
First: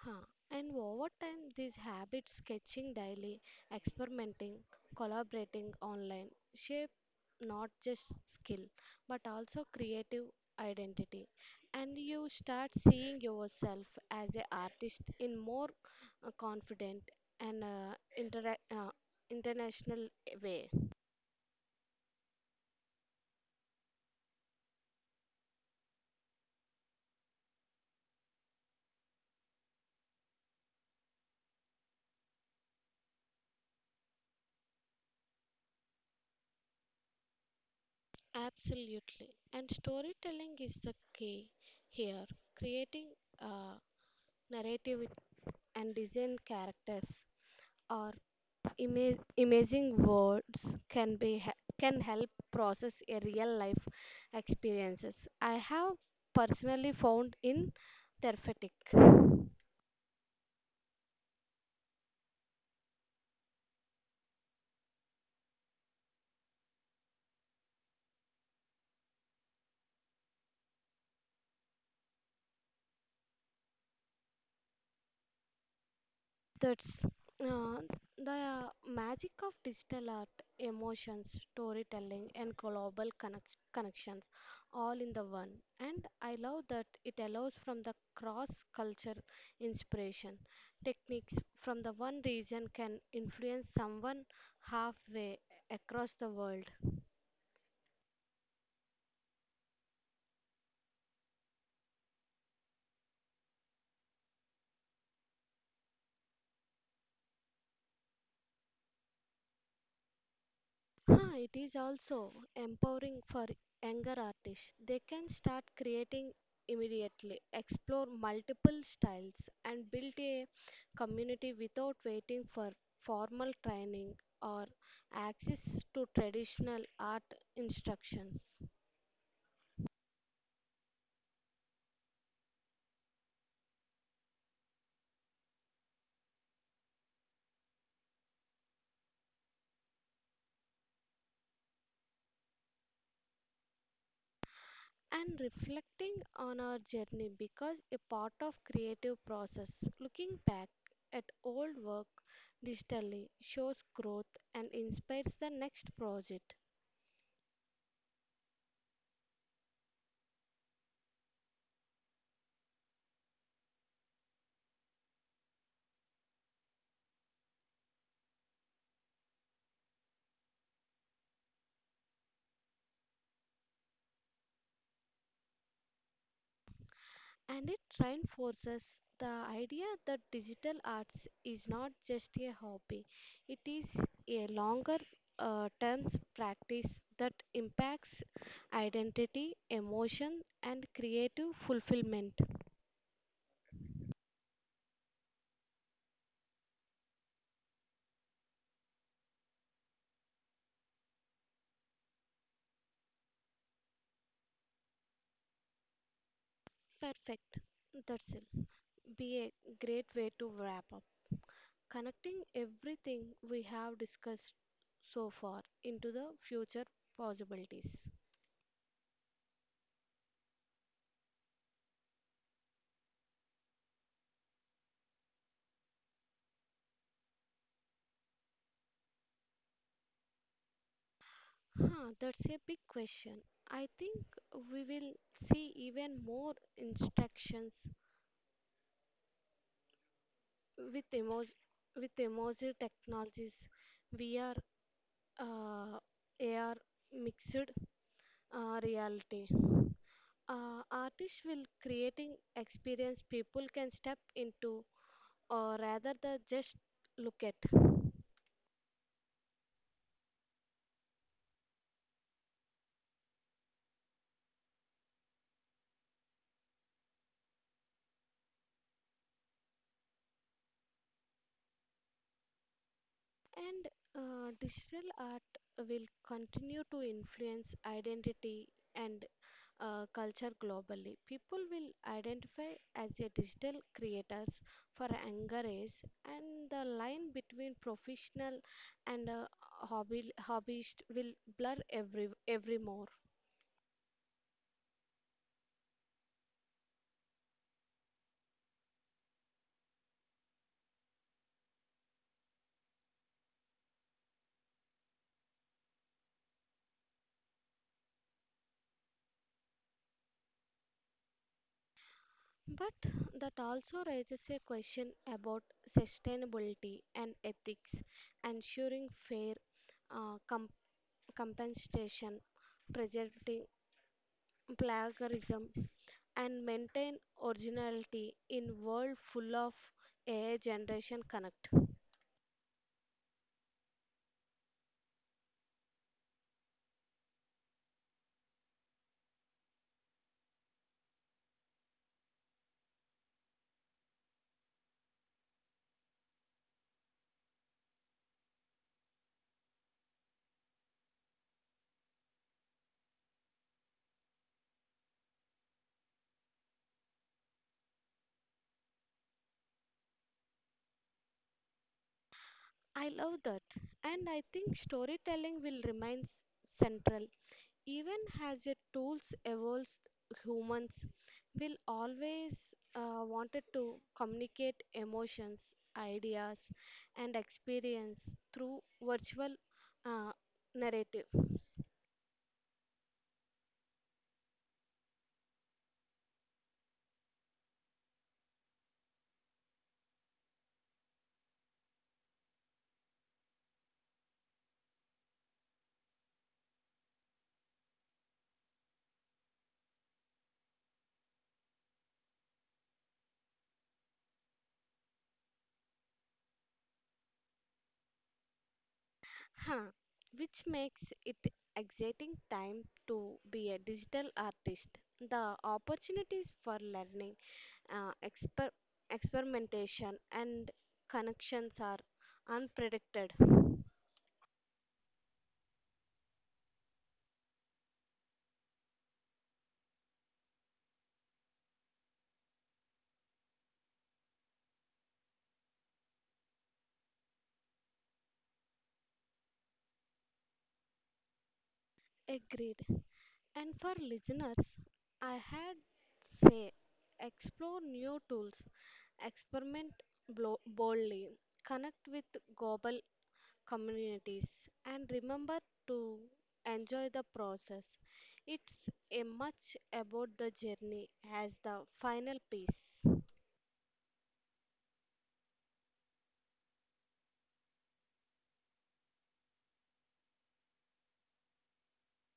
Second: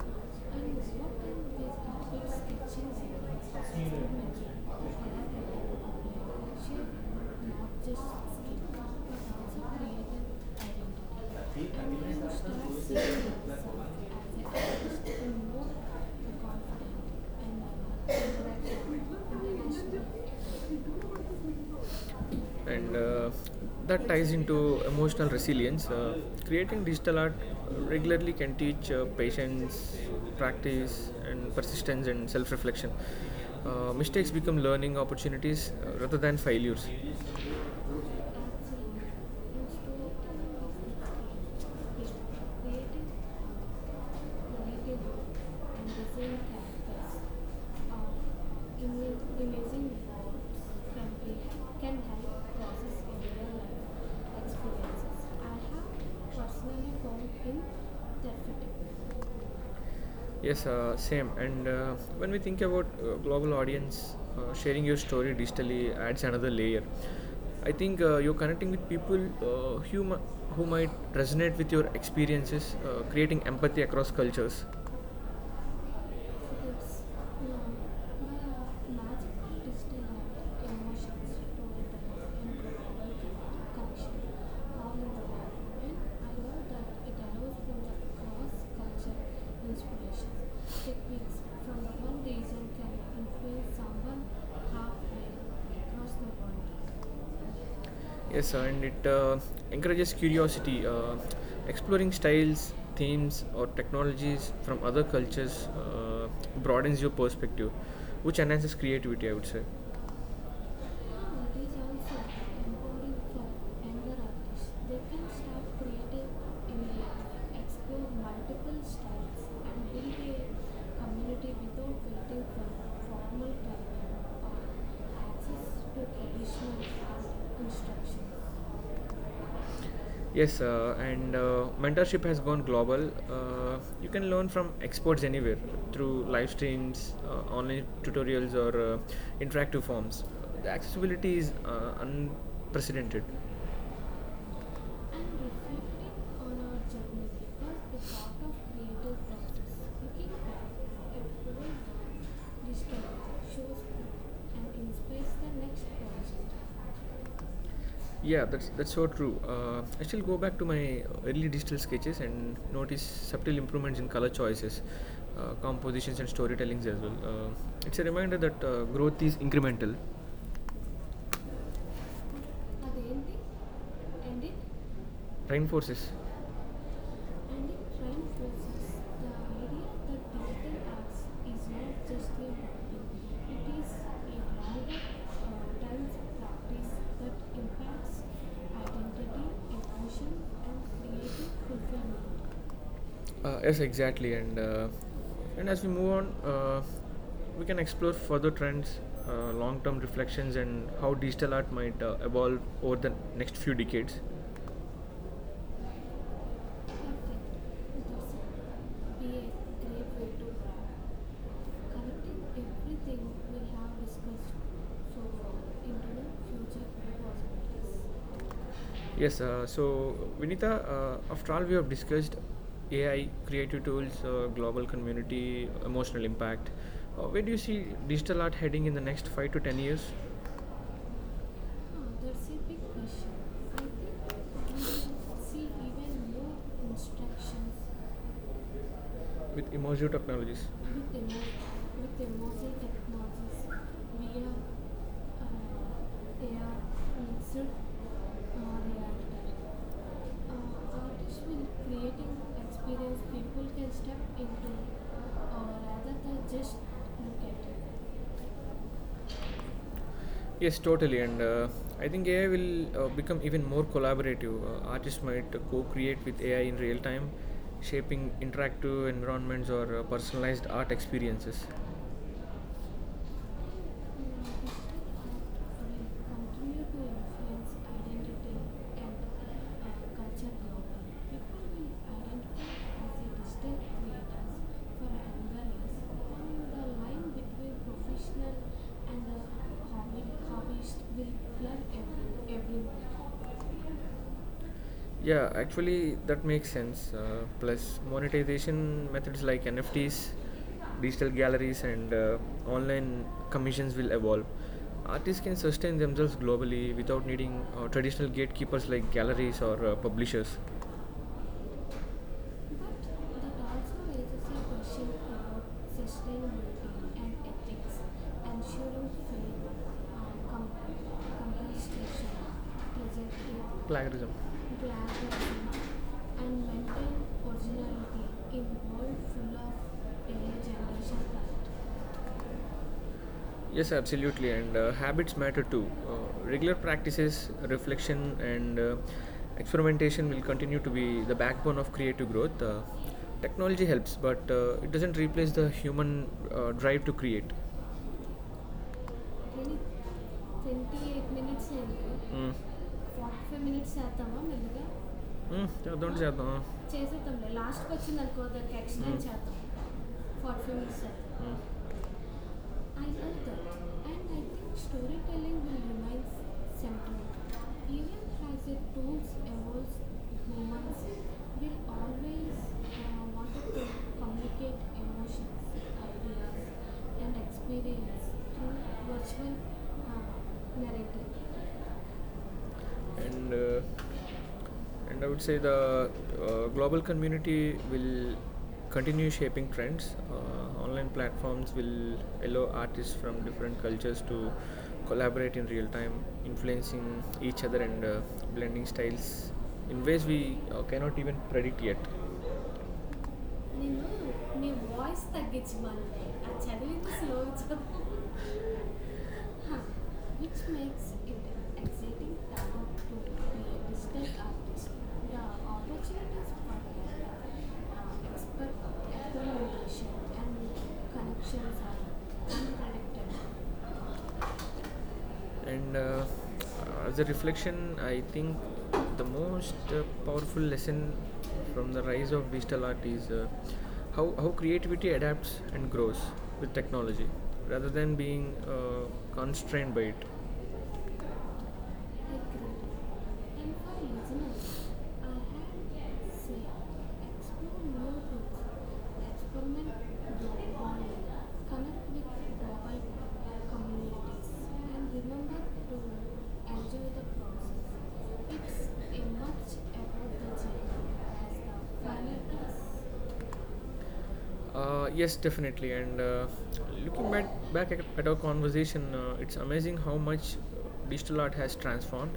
S2: Huh. And over time, these habits sketching daily, experimenting, collaborating online shape not just skill but also creative identity. And you start seeing yourself as an artist in more confident and intera-
S1: Thank
S2: uh, international way.
S1: you and that ties into emotional resilience. Creating digital art regularly can teach patience, practice, and persistence and self reflection. Mistakes become learning opportunities rather than failures.
S2: Absolutely. And storytelling is the key here. Creating a narrative and design characters or imaging words can help process a real life experiences. I have personally found in therapeutic.
S1: Yes, same. And when we think about global audience, sharing your story digitally adds another layer. I think you're connecting with people uh, who, mi- who might resonate with your experiences, creating empathy across cultures. It's yeah,
S2: That's uh, the
S1: the
S2: magic
S1: magic
S2: of
S1: of digital
S2: digital art,
S1: art,
S2: emotions,
S1: emotions, storytelling,
S2: storytelling,
S1: and
S2: and
S1: global
S2: global
S1: connection
S2: connections all
S1: all in
S2: in the
S1: the
S2: one.
S1: one. And
S2: And
S1: I
S2: I love
S1: love
S2: that
S1: that
S2: it
S1: it
S2: allows
S1: allows for
S2: from the
S1: the
S2: cross culture
S1: cross-culture inspiration.
S2: inspiration. Techniques
S1: Techniques from
S2: from
S1: the
S2: the one
S1: one region
S2: region
S1: can
S2: can influence
S1: influence someone
S2: someone halfway
S1: halfway
S2: across
S1: across
S2: the
S1: the
S2: world.
S1: world. Yes, sir, and it encourages curiosity, exploring styles, themes, or technologies from other cultures broadens your perspective, which enhances creativity. I would say.
S2: Huh,
S1: Now
S2: it
S1: it
S2: is
S1: is also
S2: also
S1: empowering
S2: empowering
S1: for
S2: for
S1: younger
S2: younger artists.
S1: artists.
S2: They
S1: They can
S2: can start
S1: start creative
S2: creating
S1: immediately,
S2: immediately, explore
S1: explore multiple
S2: multiple styles,
S1: styles, and
S2: and build
S1: build a
S2: a
S1: community
S2: community without
S1: without
S2: waiting
S1: waiting for
S2: for
S1: formal
S2: formal training
S1: training or
S2: or access
S1: access to
S2: to
S1: traditional
S2: traditional art
S1: art instructions.
S2: instructions.
S1: Yes, and mentorship has gone global. You can learn from experts anywhere through live streams, online tutorials, or interactive forms. The accessibility is unprecedented. And
S2: And reflecting
S1: reflecting on
S2: on our
S1: our
S2: journey
S1: journey
S2: because
S1: because
S2: a
S1: the
S2: part
S1: part
S2: of
S1: of
S2: creative
S1: creative
S2: process,
S1: process. Looking
S2: looking back
S1: back
S2: at
S1: at
S2: old work
S1: all
S2: digitally
S1: discovery
S2: shows
S1: shows
S2: growth
S1: growth
S2: and
S1: and
S2: inspires
S1: inspires the
S2: the next
S1: next
S2: project.
S1: project. Yeah, that's so true. I still go back to my early digital sketches and notice subtle improvements in color choices, compositions, and storytellings as well. It's a reminder that growth is incremental. అదేంటి ఏంటి Reinforces and
S2: And it
S1: it trying the
S2: reinforces the idea
S1: idea
S2: that
S1: that
S2: digital
S1: digital
S2: arts
S1: arts
S2: is
S1: is
S2: not
S1: not
S2: just
S1: just a
S2: a
S1: hobby,
S2: hobby, it
S1: it
S2: is
S1: is a
S2: a
S1: longer
S2: longer term
S1: times
S2: practice
S1: practice
S2: that
S1: that
S2: impacts
S1: impacts identity,
S2: identity,
S1: emotion,
S2: emotion,
S1: and
S2: and
S1: creative
S2: creative fulfillment.
S1: fulfillment. Yes, exactly. And as we move on, we can explore further trends, long-term reflections, and how digital art might evolve over the next few decades
S2: Perfect. That's it. Be a great way to wrap up. Connecting everything we have discussed so far
S1: so
S2: into the future possibilities.
S1: yes, so Vinita, after all we have discussed AI, creative tools, global community, emotional impact. Where do you see digital art heading in the next 5 to 10 years? Ah,
S2: Huh, that's
S1: that's a
S2: a
S1: big
S2: big
S1: question.
S2: question.
S1: I
S2: I think
S1: think
S2: we
S1: we
S2: will
S1: will see
S2: see even
S1: even
S2: more
S1: more
S2: instructions
S1: instructions with immersive technologies.
S2: with
S1: with, immersive, with
S2: emoji
S1: immersive
S2: technologies,
S1: technologies, VR,
S2: VR, uh, AR,
S1: AR mixed
S2: mixed
S1: reality.
S2: reality. Artists
S1: Artists
S2: will
S1: will
S2: creating
S1: creating
S2: experience
S1: experience
S2: people
S1: people
S2: can
S1: can
S2: step
S1: step into
S2: into, or rather
S1: rather
S2: than
S1: than
S2: just
S1: just
S2: look
S1: look
S2: at.
S1: at it. Yes, totally. And I think AI will become even more collaborative. Artists might co create with AI in real time, shaping interactive environments or personalized art experiences
S2: And digital art will continue
S1: continue
S2: to
S1: to
S2: influence
S1: influence identity
S2: identity
S1: and
S2: and culture
S1: culture. People
S2: globally. People will
S1: identify as
S2: identify as a digital
S1: distinct
S2: creators
S1: creators
S2: for
S1: for
S2: a younger
S1: another
S2: age,
S1: is
S2: and the
S1: the line
S2: line between
S1: between professional
S2: professional
S1: and
S2: and
S1: hobby, hobbyist
S2: hobbyist
S1: will
S2: will blur
S1: blur every,
S2: every
S1: every.
S2: more.
S1: Yeah, actually, that makes sense. Plus, monetization methods like NFTs, digital galleries, and online commissions will evolve. Artists can sustain themselves globally without needing traditional gatekeepers like galleries or publishers.
S2: But
S1: But
S2: that
S1: that also
S2: also
S1: raises
S2: raises
S1: a
S2: a
S1: question
S2: question
S1: about
S2: about
S1: sustainability
S2: sustainability
S1: and
S2: and ethics,
S1: ethics,
S2: ensuring
S1: ensuring
S2: fair
S1: fair
S2: uh,
S1: compensation,
S2: compensation,
S1: present
S2: preservative,
S1: plagiarism. Plagiarism,
S2: plagiarism,
S1: and
S2: and
S1: maintain
S2: maintain
S1: originality
S2: originality
S1: in
S2: in world
S1: world full
S2: full
S1: of
S2: of
S1: AI
S2: AI
S1: generation
S2: generation
S1: art.
S2: connect.
S1: Yes, absolutely, and habits matter too. Regular practices, reflection, and experimentation will continue to be the backbone of creative growth. Technology helps, but it doesn't replace the human drive to create. నేను twenty eight minutes అయింది Mm. Forty five minutes చేద్దామా మెల్లగా Mm, చేద్దాం ఆ? చేద్దాం చేసేద్దాంలే లాస్ట్కి వచ్చింది అనుకో దానికి యాక్సిడెంట్ చేద్దాం ఫార్టీ ఫైవ్ మినిట్స్ చేద్దాం Mm. I
S2: I
S1: love
S2: love that,
S1: that, and I
S2: and I
S1: think
S2: think storytelling
S1: storytelling
S2: will
S1: will remain
S2: remain
S1: central.
S2: central
S1: Even
S2: even
S1: as
S2: as the
S1: the
S2: tools
S1: tools
S2: evolves.
S1: evolves,
S2: Humans
S1: humans
S2: will
S1: will
S2: always
S1: always want
S2: wanted
S1: to
S2: to communicate
S1: communicate
S2: emotions,
S1: emotions,
S2: ideas,
S1: ideas, and
S2: and experience
S1: experience through
S2: through virtual
S1: virtual
S2: uh,
S1: uh,
S2: narrative.
S1: narrative. and uh, and I would say the global community will continue shaping trends. Online platforms will allow artists from different cultures to collaborate in real time, influencing each other and blending styles in ways we cannot even predict yet. నేను నీ voice తగ్గించమను ఆ చదివింది slow Huh,
S2: Huh, which
S1: which
S2: makes
S1: makes
S2: it
S1: it an
S2: exciting
S1: exciting
S2: time
S1: time to
S2: to
S1: be a
S2: be a digital
S1: digital artist.
S2: artist.
S1: The
S2: The
S1: opportunities for
S2: opportunities for
S1: young
S2: learning, uh, exper-
S1: expert experimentation
S2: experimentation,
S1: and
S2: and connections
S1: connections
S2: are
S1: are
S2: unpredicted.
S1: unpredictable and as a reflection I think the most powerful lesson from the rise of digital art is how creativity adapts and grows with technology rather than being constrained by it
S2: Agreed.
S1: and
S2: And for
S1: for
S2: listeners,
S1: listeners, I
S2: I
S1: have said
S2: had say
S1: explore
S2: explore
S1: new
S2: new tools,
S1: books,
S2: experiment
S1: experiment your
S2: blo-
S1: body,
S2: boldly,
S1: connect
S2: connect with
S1: with
S2: global
S1: global
S2: communities
S1: communities, and
S2: and remember
S1: remember to
S2: to
S1: enjoy
S2: enjoy
S1: the
S2: the
S1: process.
S2: process. It's
S1: It's a
S2: a much
S1: much about
S2: about
S1: the
S2: the
S1: journey
S2: journey
S1: as
S2: as
S1: the
S2: the final
S1: final piece.
S2: piece.
S1: Yes, definitely. And looking back at our conversation, it's amazing how much digital art has transformed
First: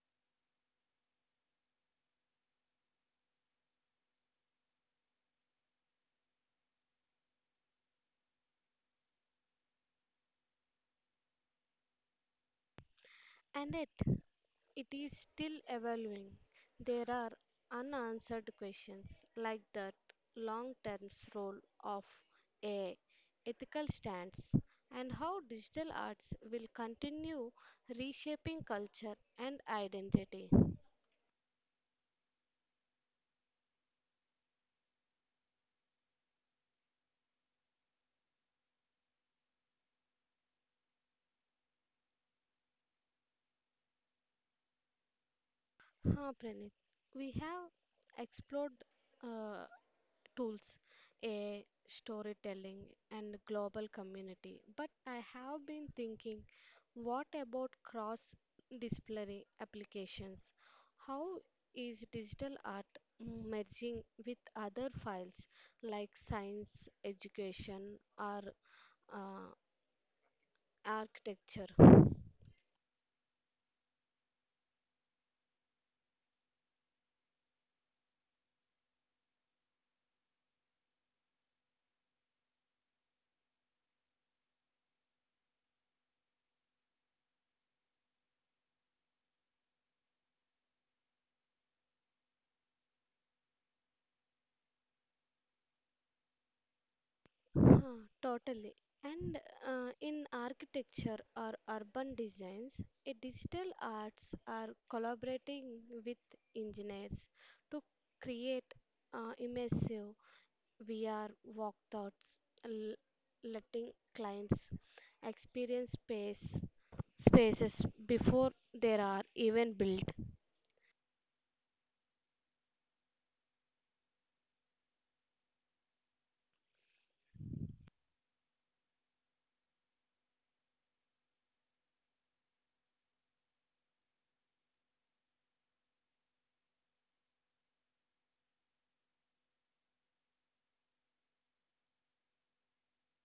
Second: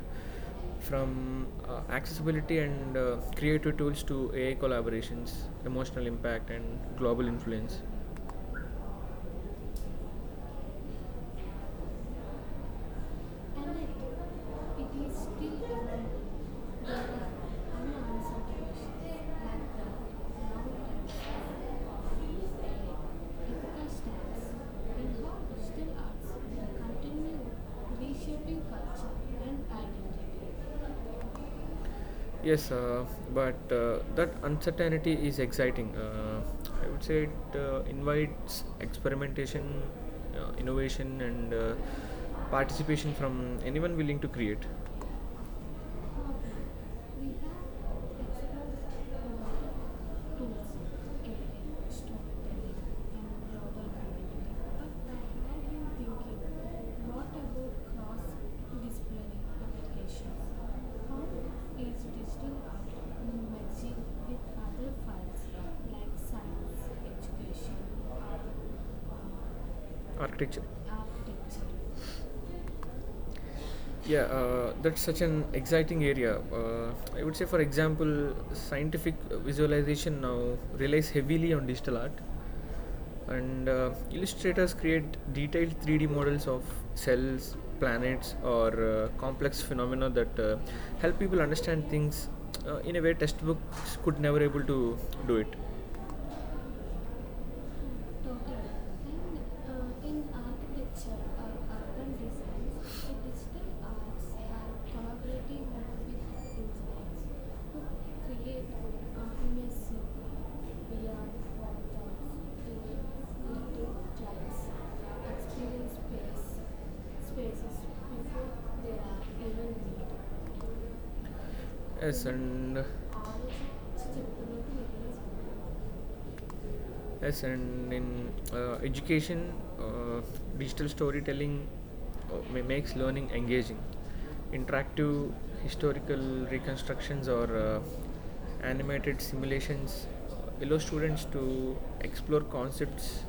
S1: from accessibility and creative tools to AI collaborations, emotional impact, and global influence.
S2: And
S1: And
S2: it,
S1: it,
S2: it
S1: it
S2: is
S1: is
S2: still
S1: still around.
S2: evolving.
S1: There
S2: There
S1: are
S2: are
S1: unanswered
S2: unanswered
S1: questions
S2: questions
S1: like
S2: like that
S1: the
S2: long term
S1: mountains,
S2: role of a ethical
S1: ethical
S2: stance
S1: stance, and
S2: and
S1: how
S2: how digital
S1: digital
S2: arts
S1: arts will
S2: will
S1: continue
S2: continue reshaping
S1: reshaping culture
S2: culture
S1: and
S2: and identity.
S1: identity. Yes, but that uncertainty is exciting. I would say it invites experimentation, innovation, and participation from anyone willing to create
S2: Pranit. We have explored uh, tools, a storytelling, and global community. But I have been thinking, what about cross-disciplinary applications? How is digital art merging with other fields like science, education, or uh,
S1: architecture architecture
S2: architecture?
S1: yeah, that's such an exciting area. I would say, for example, scientific visualization now relies heavily on digital art, and illustrators create detailed 3D models of cells, planets, or complex phenomena that help people understand things in a way textbooks could never able to do it.
S2: Huh,
S1: Totally.
S2: totally.
S1: And
S2: And
S1: in
S2: in
S1: architecture
S2: architecture
S1: or
S2: or
S1: urban
S2: urban
S1: design,
S2: designs,
S1: the
S2: a digital
S1: digital
S2: arts
S1: arts
S2: are
S1: are collaborating
S2: collaborating
S1: with
S2: with
S1: engineers
S2: engineers
S1: to
S2: to create
S1: create immersive
S2: immersive
S1: VR
S2: VR walkthroughs,
S1: workouts to
S2: l- letting
S1: native
S2: clients
S1: clients
S2: experience
S1: experience space
S2: spaces
S1: spaces before
S2: before
S1: they
S2: they
S1: are
S2: are
S1: even
S2: even built.
S1: made. Yes, and ఆలోచించి చెప్తున్నట్టు నిర్ణయించుకున్నాను yes, and in education, uh, digital storytelling uh, makes learning engaging. Interactive historical reconstructions or animated simulations allow students to explore concepts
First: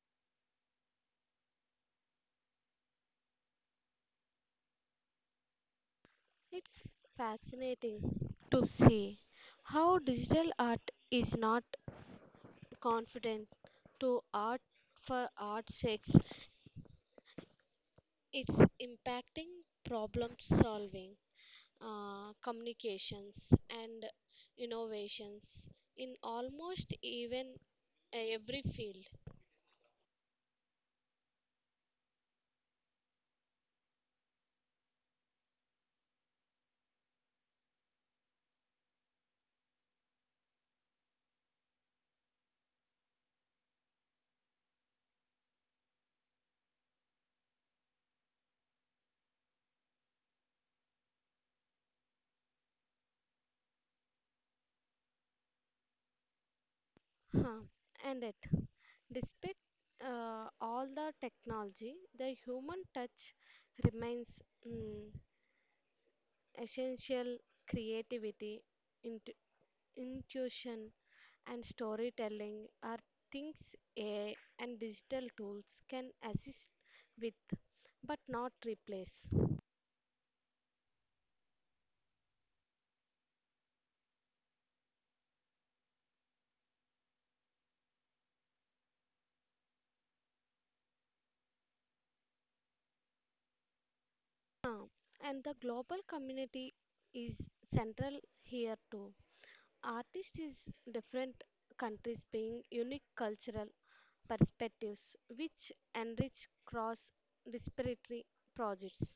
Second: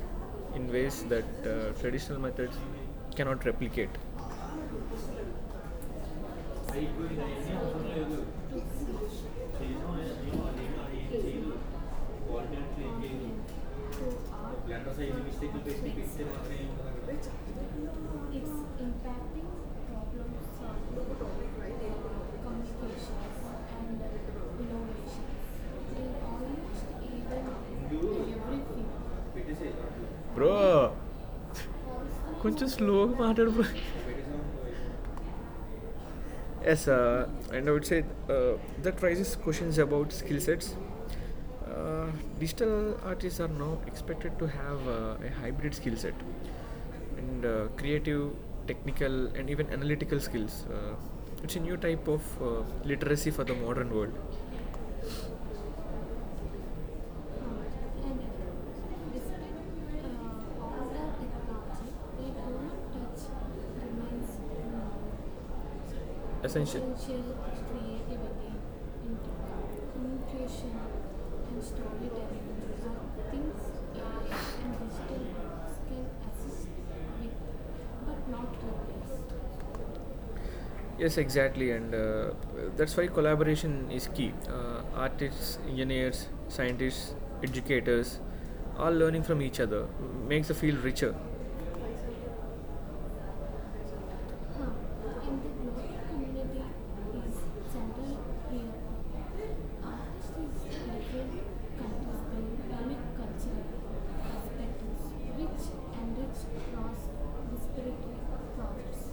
S1: in ways that traditional methods cannot replicate.
S2: It's fascinating to see how digital art is not confident to art for
S1: To
S2: art's sake.
S1: art.
S2: It's
S1: It's impacting
S2: impacting
S1: problem
S2: problem
S1: solving,
S2: solving, communications,
S1: communications, and
S2: and
S1: innovations
S2: innovations in
S1: in almost
S2: almost even
S1: even every
S2: every field.
S1: field. Bro కొంచెం స్లోగా మాట్లాడు bro Yes, and I would say that raises questions about skill sets. Uh, digital artists are now expected to have a hybrid skill set and creative, technical, and even analytical skills. It's a new type of literacy for the modern world.
S2: Huh. And it, Despite all the technology, the human touch remains mm,
S1: Essential. Essential
S2: essential creativity,
S1: creativity,
S2: int-
S1: intuition
S2: intuition
S1: and
S2: and
S1: storytelling
S2: storytelling are
S1: are
S2: things
S1: things AI
S2: AI
S1: and
S2: and digital
S1: digital
S2: tools
S1: can
S2: can
S1: assist
S2: assist with
S1: with,
S2: but
S1: but
S2: not
S1: not
S2: replace.
S1: replace. Yes, exactly, and that's why collaboration is key. Artists, engineers, scientists, educators, all learning from each other makes the field richer. Huh. And
S2: Uh,
S1: the global
S2: and the global
S1: community
S2: community is
S1: is
S2: central
S1: centered
S2: here too.
S1: here. Artists
S2: Artists is
S1: is different
S2: different countries
S1: countries bring
S2: bring unique
S1: unique
S2: cultural
S1: cultural
S2: perspectives
S1: perspectives
S2: which
S1: which enrich
S2: enrich cross
S1: cross
S2: disparatory
S1: disparate
S2: projects.
S1: projects.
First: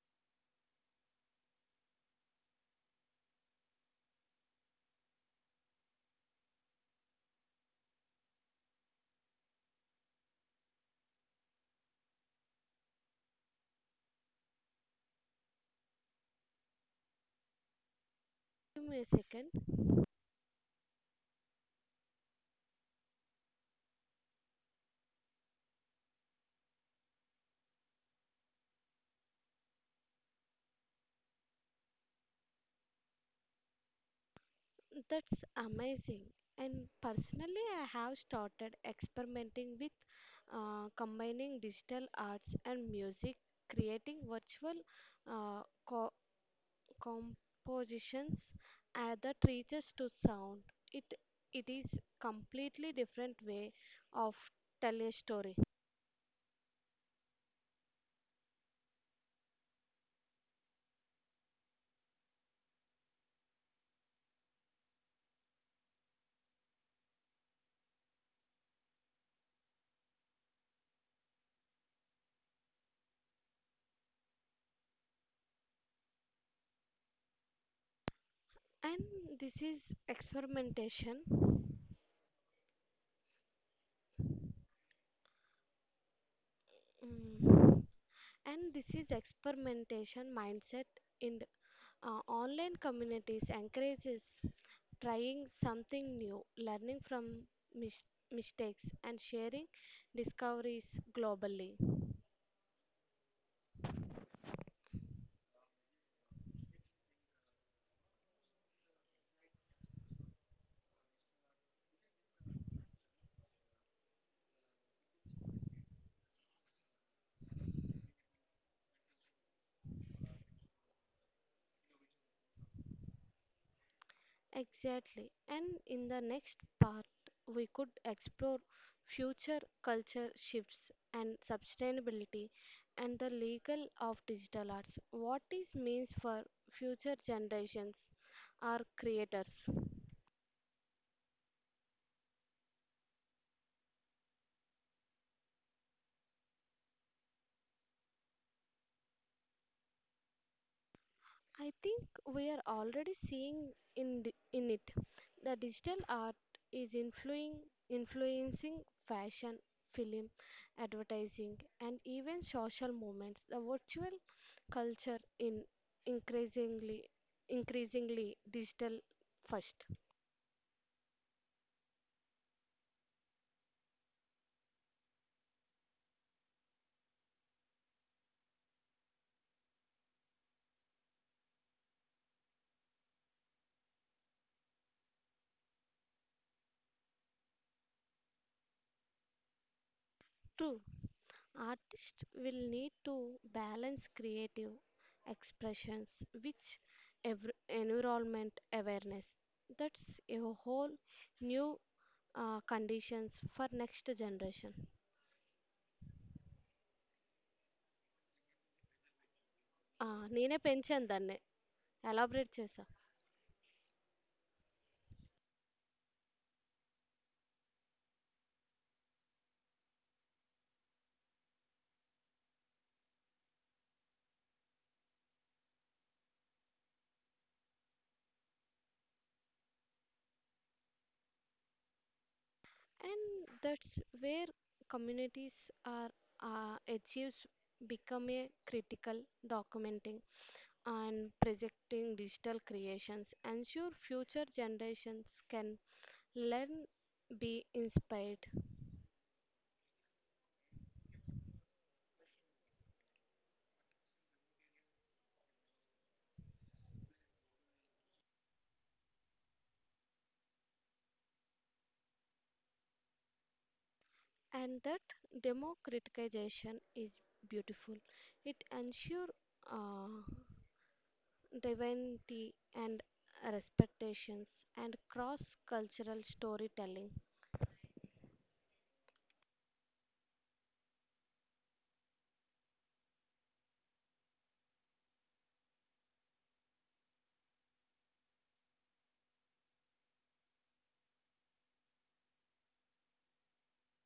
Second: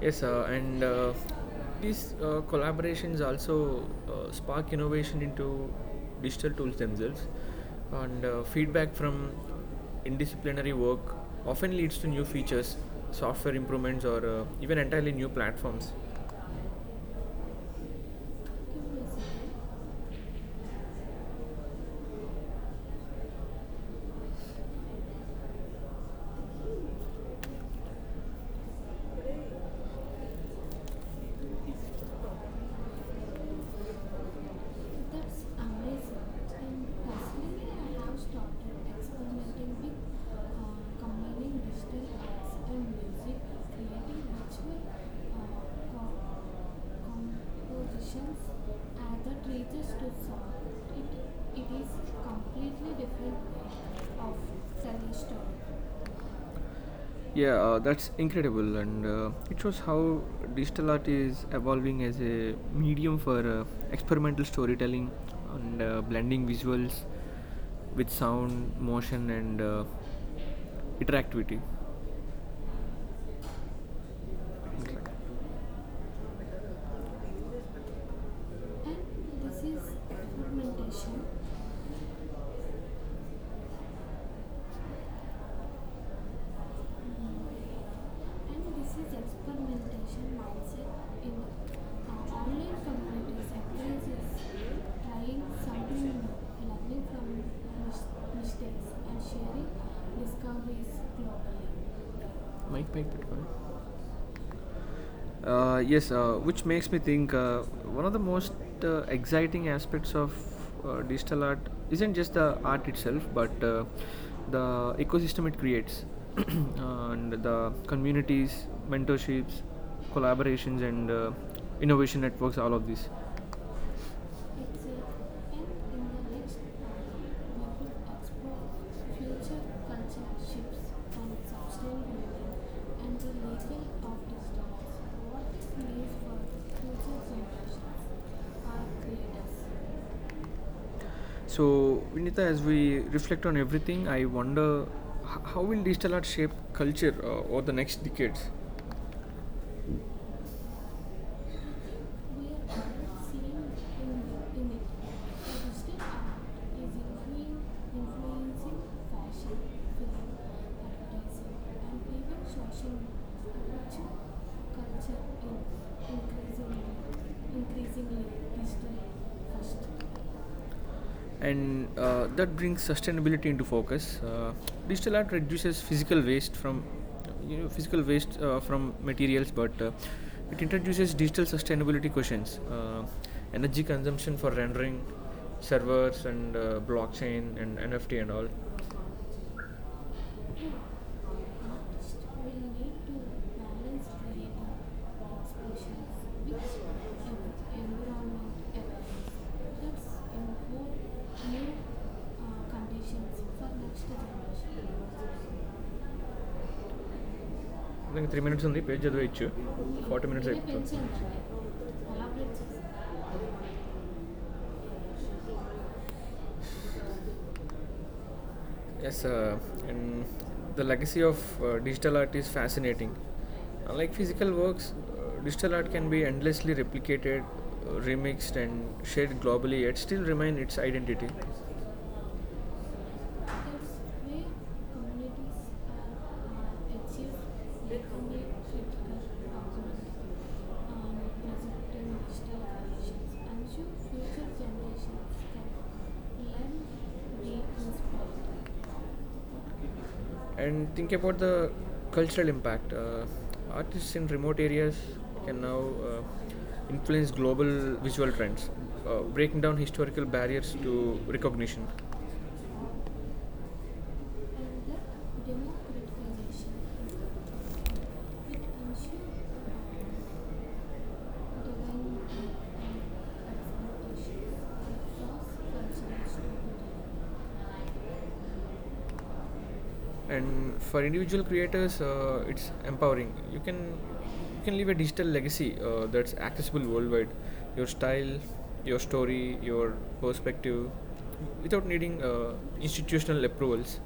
S1: Yes, and these collaborations also spark innovation into digital tools themselves, and feedback from indisciplinary work often leads to new features, software improvements, or even entirely new platforms.
S2: Give me a second. That's
S1: That's amazing.
S2: amazing.
S1: And
S2: And personally,
S1: personally,
S2: I
S1: I
S2: have
S1: have
S2: started
S1: started
S2: experimenting
S1: experimenting
S2: with
S1: with uh,
S2: combining
S1: combining digital
S2: digital
S1: arts
S2: arts
S1: and
S2: and music,
S1: music,
S2: creating
S1: creating
S2: virtual
S1: virtual
S2: uh, co- compositions
S1: compositions as a
S2: that reaches
S1: treasures to
S2: to
S1: song.
S2: sound. It
S1: It,
S2: it
S1: it
S2: is
S1: is completely
S2: completely different
S1: different way
S2: way of
S1: of
S2: telling a
S1: telling story.
S2: story.
S1: Yeah, that's incredible, and it shows how digital art is evolving as a medium for experimental storytelling and blending visuals with sound, motion, and interactivity. Interact- And
S2: And this
S1: this
S2: is
S1: is
S2: experimentation.
S1: experimentation. Uh,
S2: Mm.
S1: And
S2: And this
S1: this
S2: is
S1: is
S2: experimentation
S1: experimentation
S2: mindset
S1: mindset in
S2: in online
S1: online community
S2: communities
S1: sector
S2: encourages
S1: is trying
S2: trying
S1: something
S2: something
S1: new,
S2: new, learning
S1: learning from
S2: from
S1: mistakes
S2: mistakes,
S1: and
S2: and
S1: sharing
S2: sharing discoveries
S1: discoveries globally.
S2: globally.
S1: Mic పైకి పెట్టుకోండి Yes, which makes me think one of the most exciting aspects of digital art isn't just the art itself, but the ecosystem it creates [clears throat] and the communities, mentorships, collaborations, and innovation networks, all of this.
S2: Exactly. And in the next part, we could explore future culture shifts and sustainability and the legal of digital arts. What is means for future generations or creators?
S1: So, Vinita, as we reflect on everything, I wonder how will digital art shape culture over the next decades?
S2: I think we
S1: We
S2: are already
S1: are seeing
S2: seeing
S1: in
S2: in
S1: the
S2: in it.
S1: image. The
S2: The digital
S1: digital
S2: art
S1: art is
S2: is
S1: influencing
S2: influencing
S1: influencing
S2: influencing
S1: fashion,
S2: fashion,
S1: film,
S2: film,
S1: advertising,
S2: advertising,
S1: and
S2: and
S1: even
S2: even social
S1: social
S2: movements. The
S1: culture,
S2: virtual culture
S1: culture
S2: in
S1: in
S2: increasingly
S1: increasingly
S2: increasingly
S1: digital
S2: digital first.
S1: first and that brings sustainability into focus. Digital art reduces physical waste from physical waste from materials, but it introduces digital sustainability questions, energy consumption for rendering, servers and blockchain and NFT and all. ఔతారక్దిరి
S2: True. Artists will
S1: కండియా���సి
S2: need to balance
S1: ఴిఱీయగు
S2: creative
S1: అ఑ש ఔకెడ
S2: expressions with
S1: నేకేరదియారాఠ్డిیతగియారాడున్యాక్షా ఐంక ఘెరి the
S2: environment awareness.
S1: ఆనపేసొ
S2: That's a whole new conditions for next generation.
S1: శోిరా గిరిన్సి
S2: ఆ,
S1: ఩దిరి
S2: నేనే పెంచాను దాన్ని ఎలాబరేట్ చేసా
S1: యితా Yes, and the legacy of digital art is fascinating. Unlike physical works, digital art can be endlessly replicated, remixed, and shared globally, yet still remain its identity. That's
S2: and that's
S1: where
S2: where
S1: communities
S2: communities are
S1: are achieved
S2: achieves become a
S1: becoming critical
S2: critical
S1: document
S2: documenting and projecting
S1: presenting digital
S2: digital creations,
S1: creations. I'm sure
S2: ensure
S1: future
S2: future generations
S1: generations can
S2: can learn,
S1: learn,
S2: be
S1: be
S2: inspired,
S1: inspired. And think about the cultural impact. Artists in remote areas can now uh, influence global visual trends, breaking down historical barriers to recognition.
S2: and that democratization is beautiful. It ensures uh, divinity and respectations and cross-cultural storytelling.
S1: And for individual creators it's empowering you can leave a digital legacy that's accessible worldwide your style your story your perspective without needing institutional approvals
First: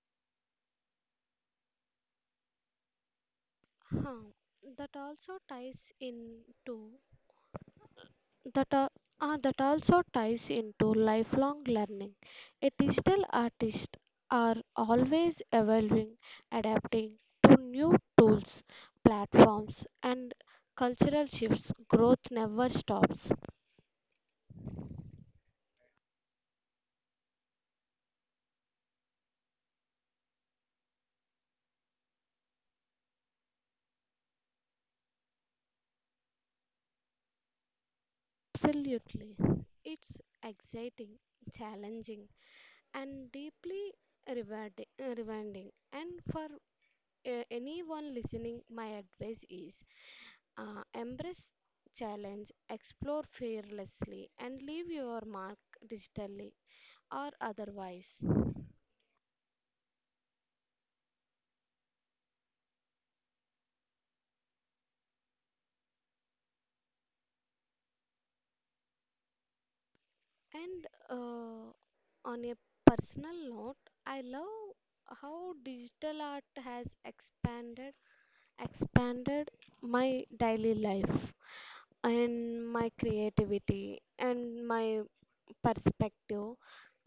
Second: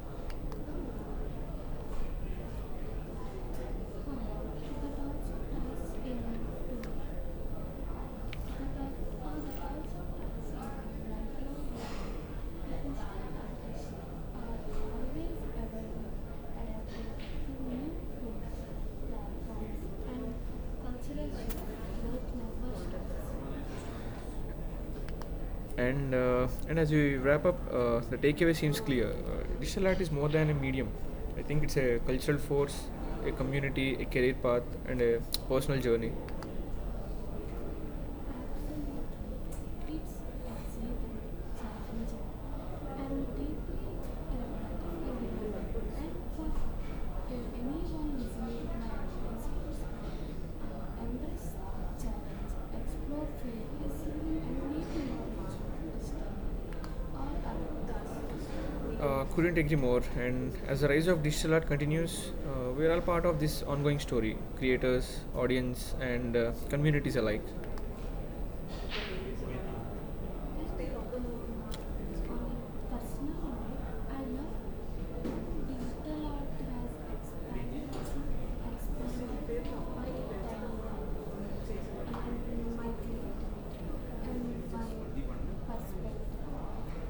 S2: Huh.
S1: cultural
S2: That also ties into that, al- that also ties into lifelong learning. A digital artist are always evolving, adapting to new tools, platforms, and cultural
S1: life,
S2: shifts. Growth
S1: both
S2: never
S1: members
S2: stops.
S1: and as we wrap up, the takeaway seems clear. Digital art is more than a medium. I think it's a cultural force, a community, a career path, and a personal journey
S2: Absolutely. It's exciting, challenging, and deeply rewarding. And for anyone
S1: uh,
S2: listening, my
S1: uh,
S2: advice is embrace challenge, explore fearlessly, and leave your mark digitally or otherwise.
S1: Couldn't agree more. And as the rise of digital art continues, we are all part of this ongoing story creators, audience, and communities alike. Yes,
S2: And
S1: they open
S2: on a personal
S1: personal
S2: note,
S1: I
S2: I
S1: love
S2: love
S1: digital
S2: how digital art
S1: art
S2: has
S1: has expanded my time and my
S2: expanded
S1: creativity
S2: my
S1: and
S2: daily life
S1: my
S2: and my creativity and my
S1: perspective. I
S2: perspective.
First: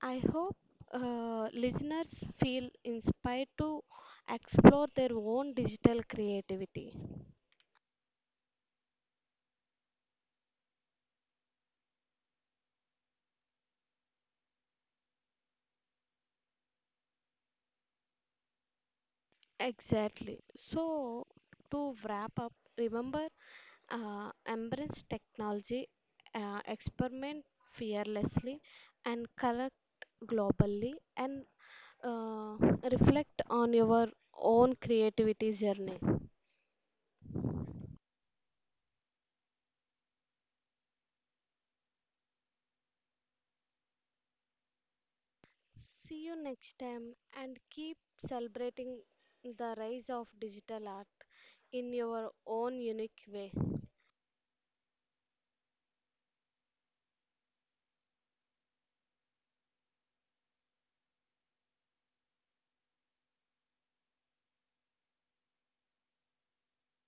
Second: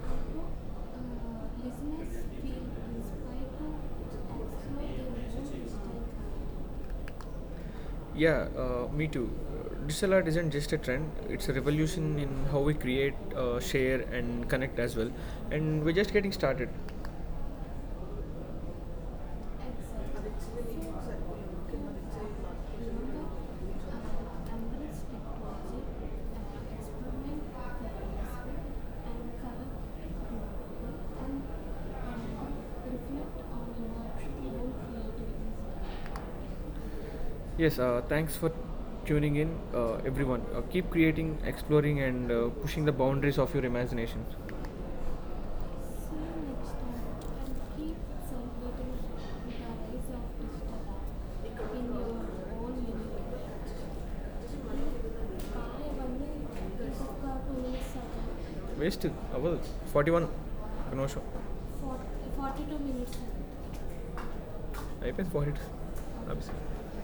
S2: I
S1: hope
S2: hope listeners
S1: listeners feel
S2: feel inspired
S1: inspired
S2: to
S1: to explore
S2: explore
S1: their
S2: their
S1: own
S2: own
S1: digital
S2: digital creativity.
S1: art. Yeah, me too. Digital art isn't just a trend, it's a revolution in how we create, share, and connect as well. And we're just getting started.
S2: Exactly. So, to wrap up, remember embrace technology, experiment fearlessly, and collect globally, and uh, reflect on your own creativity journey.
S1: Yes, thanks for tuning in, everyone. Keep creating, exploring, and pushing the boundaries of your imagination. See
S2: See you
S1: you next
S2: next
S1: time
S2: time and
S1: and
S2: keep
S1: keep celebrating
S2: celebrating
S1: the rise
S2: the rise of
S1: of digital
S2: digital art
S1: art in
S2: in your
S1: your
S2: own
S1: own
S2: unique way.
S1: universe. ನಾಳೆ ಬಂದು ఒక two minutes అవుతుంది Waste అవదు forty one ఒక నిమిషం forty two minutes అవుతుంది అయిపోయింది forty two